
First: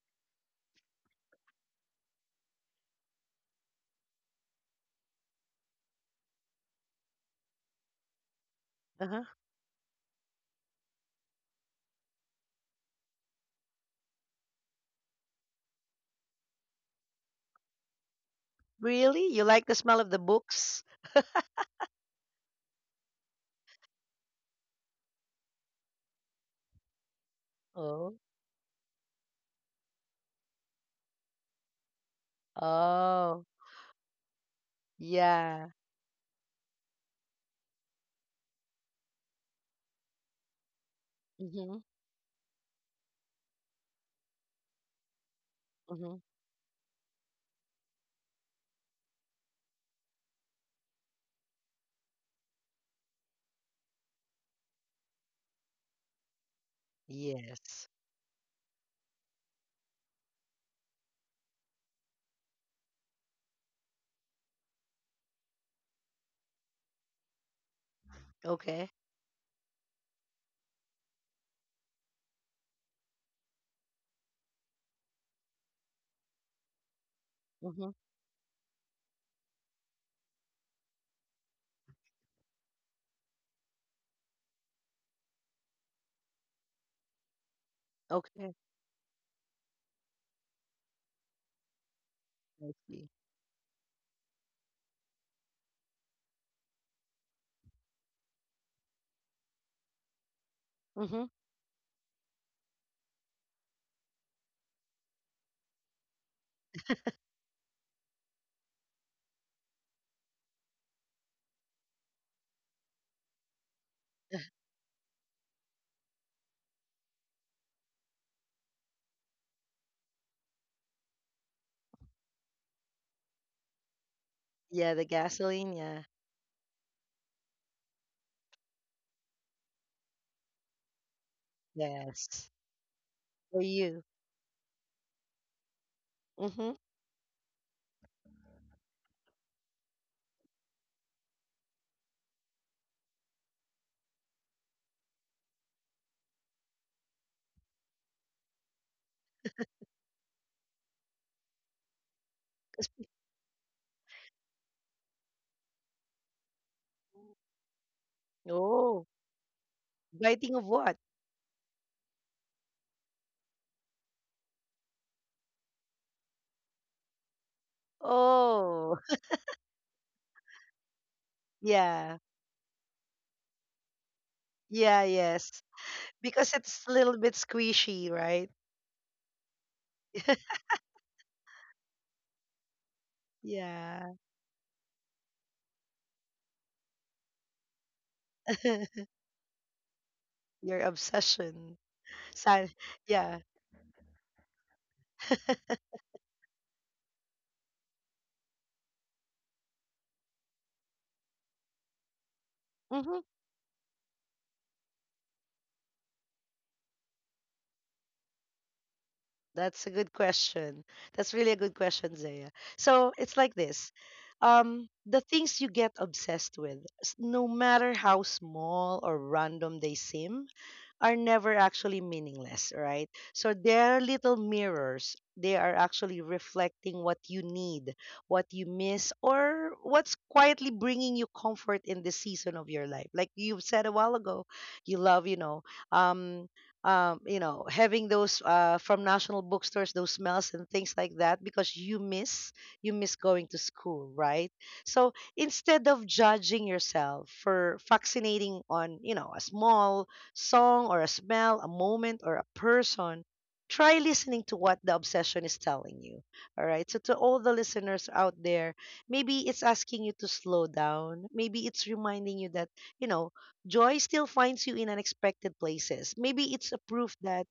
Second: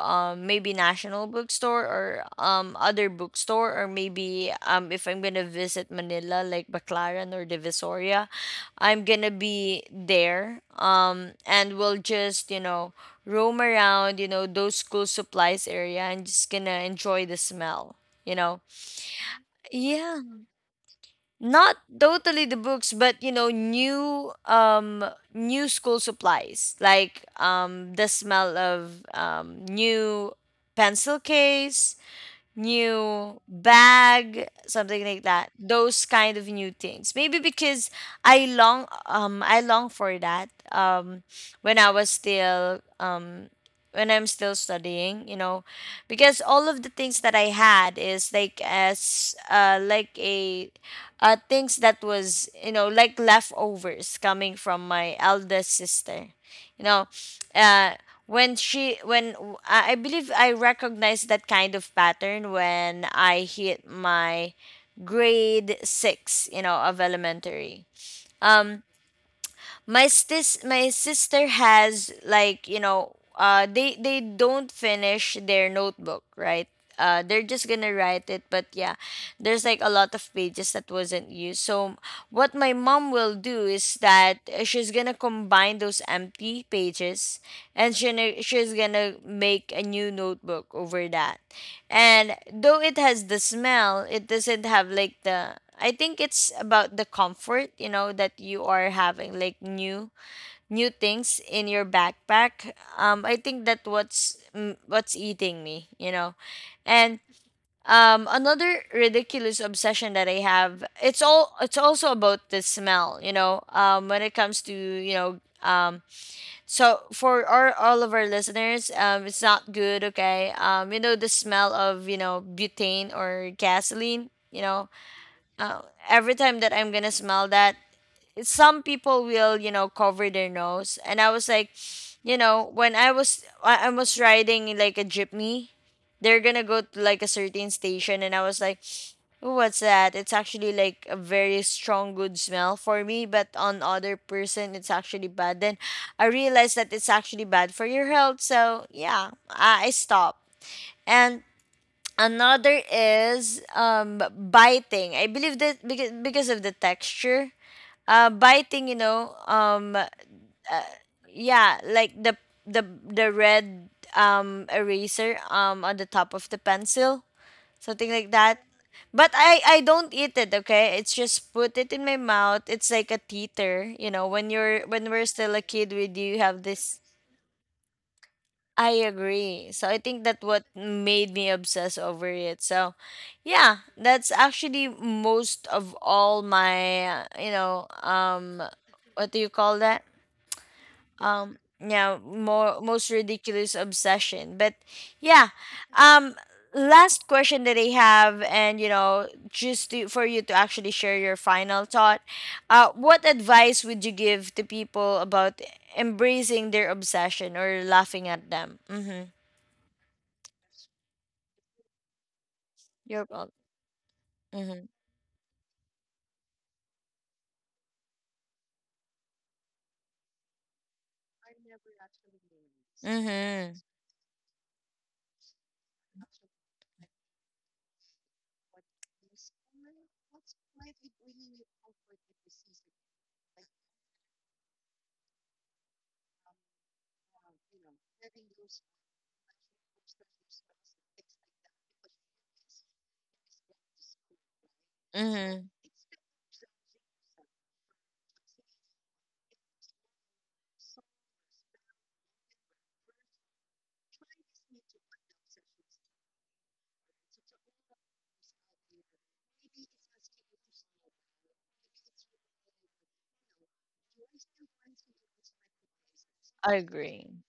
A: um, maybe National Bookstore, or um, other bookstore, or maybe, um, if I'm gonna visit Manila, like Baclaran or Divisoria, I'm
B: Uh-huh.
A: gonna be there, um, and we'll just, you know, roam around, you know, those school supplies area and just gonna enjoy the smell, you know.
B: Really? You like the smell of the
A: Yeah,
B: books?
A: not totally the books, but, you know, new, um new school supplies, like, um the
B: Oh.
A: smell of um new pencil case, new
B: Oh.
A: bag, something like that.
B: Yeah.
A: Those kind of new things. Maybe because I long um I long for that, um when
B: Mm-hmm.
A: I was still um when I'm still studying, you know,
B: Mm-hmm.
A: because all of the things that I had is like, as uh like a, uh things that was, you know, like leftovers coming from my eldest sister. You know,
B: Yes.
A: uh when she when w- I I believe I recognized that kind of pattern when I hit my grade six, you know, of elementary. Um
B: Okay.
A: my sis my sister has, like, you know, uh they they don't finish their notebook, right? Uh they're just
B: Mm-hmm.
A: gonna write it, but yeah, there's, like, a lot of pages that wasn't used, so what my mom will do is that, uh, she's gonna combine those empty pages, and she
B: Okay.
A: she's gonna make a new notebook over that. And
B: I
A: though it
B: see.
A: has the smell, it doesn't have like the— I think it's about the comfort, you know, that you are having, like, new new
B: Mm-hmm.
A: things in your backpack. Um I think that what's— mm, what's eating me, you know. And, um another ridiculous obsession that I have, it's all it's also about the smell, you know. Um when it comes to, you know, um so for our— all of our listeners, um, it's not good. Okay, um, you know the smell of, you know, butane or gasoline. You know,
B: Yeah, the gasoline.
A: uh,
B: Yeah.
A: every time that I'm gonna smell that, some people will, you know, cover their nose, and I was like, you
B: Yes.
A: know, when i was
B: For
A: i, I
B: you.
A: was riding in, like, a jeepney, they're gonna
B: Mm-hmm.
A: go to like a certain station, and I was like, "Oh, what's that?" It's actually like a very strong, good smell for me, but on other person, it's actually bad. Then I realized that it's actually bad for your health, so yeah, i, I stopped. And another is, um biting. I believe that, because, because of the texture, uh biting, you
B: Oh.
A: know um
B: Biting of
A: uh,
B: what?
A: yeah, like the— the the red, um eraser, um on the top of the pencil, something like that.
B: Oh.
A: But i i don't eat it, okay? It's just put it in my
B: Yeah.
A: mouth. It's like a teeter, you know, when you're
B: Yeah,
A: when we're
B: yes.
A: still a kid, we do
B: Because
A: have
B: it's a
A: this.
B: little bit squishy, right?
A: I agree. So I think that what made me obsess over it. So yeah,
B: Yeah.
A: that's actually most of all my, uh, you know, um what do you call that,
B: Your
A: um
B: obsession.
A: yeah,
B: So,
A: more most
B: yeah.
A: ridiculous obsession. But yeah, um last question that I have, and, you know just to, for you to actually share your final thought. Uh
B: Mm-hmm.
A: what advice would you give to people about embracing their obsession or laughing at them? Mm-hmm.
B: That's a good question. That's really a good question, Zaya. So
A: your
B: it's like this.
A: Mm-hmm.
B: Um, the things you get obsessed with, s- no matter how small or random they seem, are never actually meaningless, right? So
A: Mm-hmm.
B: they're little mirrors. They are actually reflecting what you need, what you miss, or what's quietly bringing you comfort in this season of your life. Like you said a while ago, you love, you know, um, um, you know, having those uh, from National Bookstores, those smells and things like that, because you miss, you miss going to school, right? So
A: Mm-hmm.
B: instead of judging yourself for vaccinating on you know a small song or a smell, a moment or a person, try listening to what the obsession is telling you. All right. So, to all the listeners out there, maybe it's asking you to slow down. Maybe it's reminding you that, you know, joy still finds you in unexpected places. Maybe it's a proof that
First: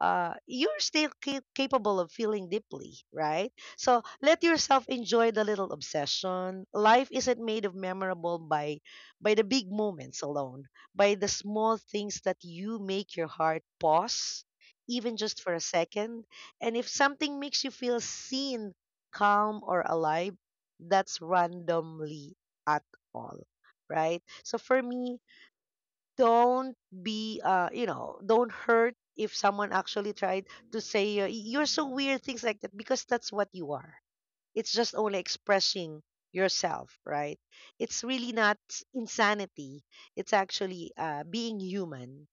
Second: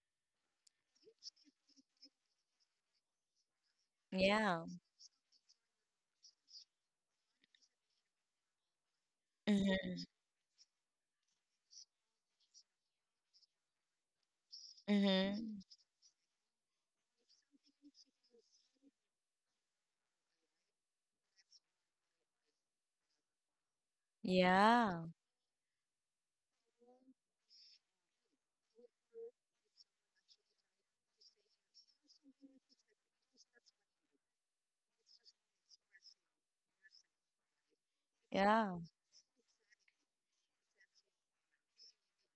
B: uh, you're still ca- capable of feeling deeply, right? So let
A: Yeah.
B: yourself enjoy the little obsession. Life isn't made of memorable by by the big
A: Mm-hmm.
B: moments alone, by the small things that you make your heart pause, even
A: Mm-hmm.
B: just for a second. And if something makes you feel seen, calm, or alive, that's randomly at all, right? So for
A: Yeah.
B: me, don't be uh you know don't hurt if someone actually tried to say uh, you're so weird, things like that, because that's what you are. It's just only expressing yourself, right? It's really not
A: Yeah.
B: s- insanity. It's actually uh being human,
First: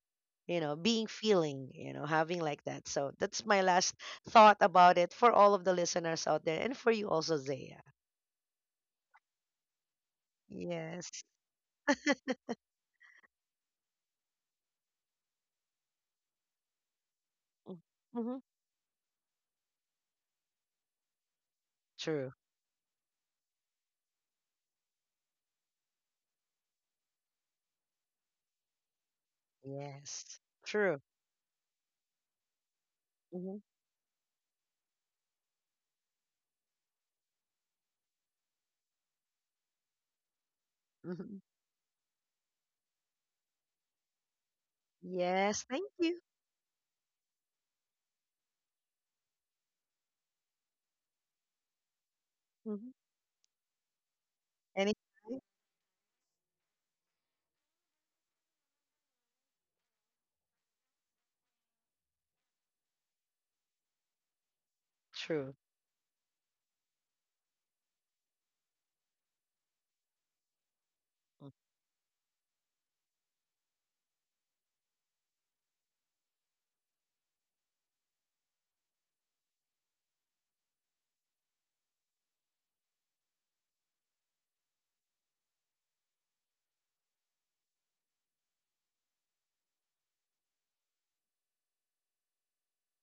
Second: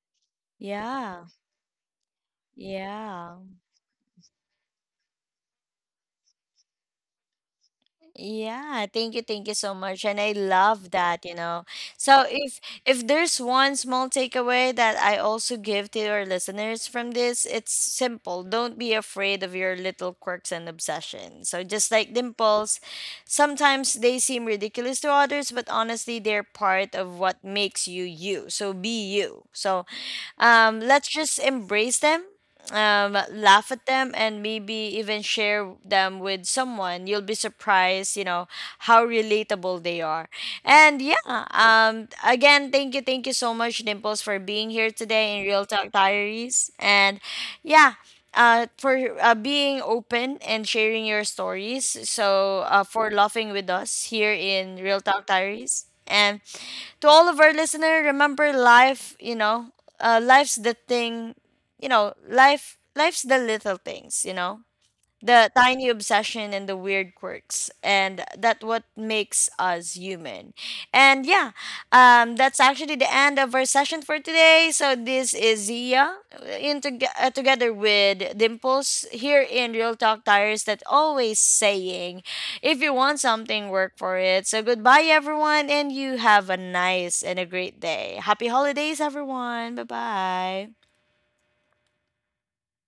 B: you know being
A: Yeah.
B: feeling, you know having like that. So
A: Yeah,
B: that's my last thought about it, for all of the listeners out there, and for you also, Zaya.
A: Yeah, thank you, thank you so much. And I love
B: Yes.
A: that, you know. So, if if there's one small takeaway that I also give to your listeners from this, it's
B: Mm-hmm.
A: simple. Don't be afraid of your little quirks and obsessions. So, just like
B: True.
A: Dimples, sometimes they seem ridiculous to others, but honestly they're part of what makes you you. So be you. So,
B: Yes.
A: um
B: True.
A: let's just embrace them, um, laugh at them, and maybe even share them with someone. You'll be surprised, you know, how relatable they are. And yeah,
B: Hmm.
A: um, again, thank you, thank you so much, Dimples, for being here today in
B: Yes,
A: Real
B: thank
A: Talk
B: you.
A: Diaries. And yeah, uh, for uh, being open and sharing your stories. So, uh,
B: Mhm.
A: for laughing with us here in Real Talk
B: Anytime.
A: Diaries. And to all of our listener, remember life, you know, uh, life's the thing, you know, life life's the little things, you know, the
B: True. Mhm.
A: tiny obsession and the weird quirks, and that what makes us human. And yeah, um, that's actually the end of our session for today. So this is Zia, uh, in toge- uh, together with Dimples here in Real Talk Tires, that always saying, "If you want something, work for it." So goodbye everyone, and you have a nice and a great day. Happy holidays everyone. Bye bye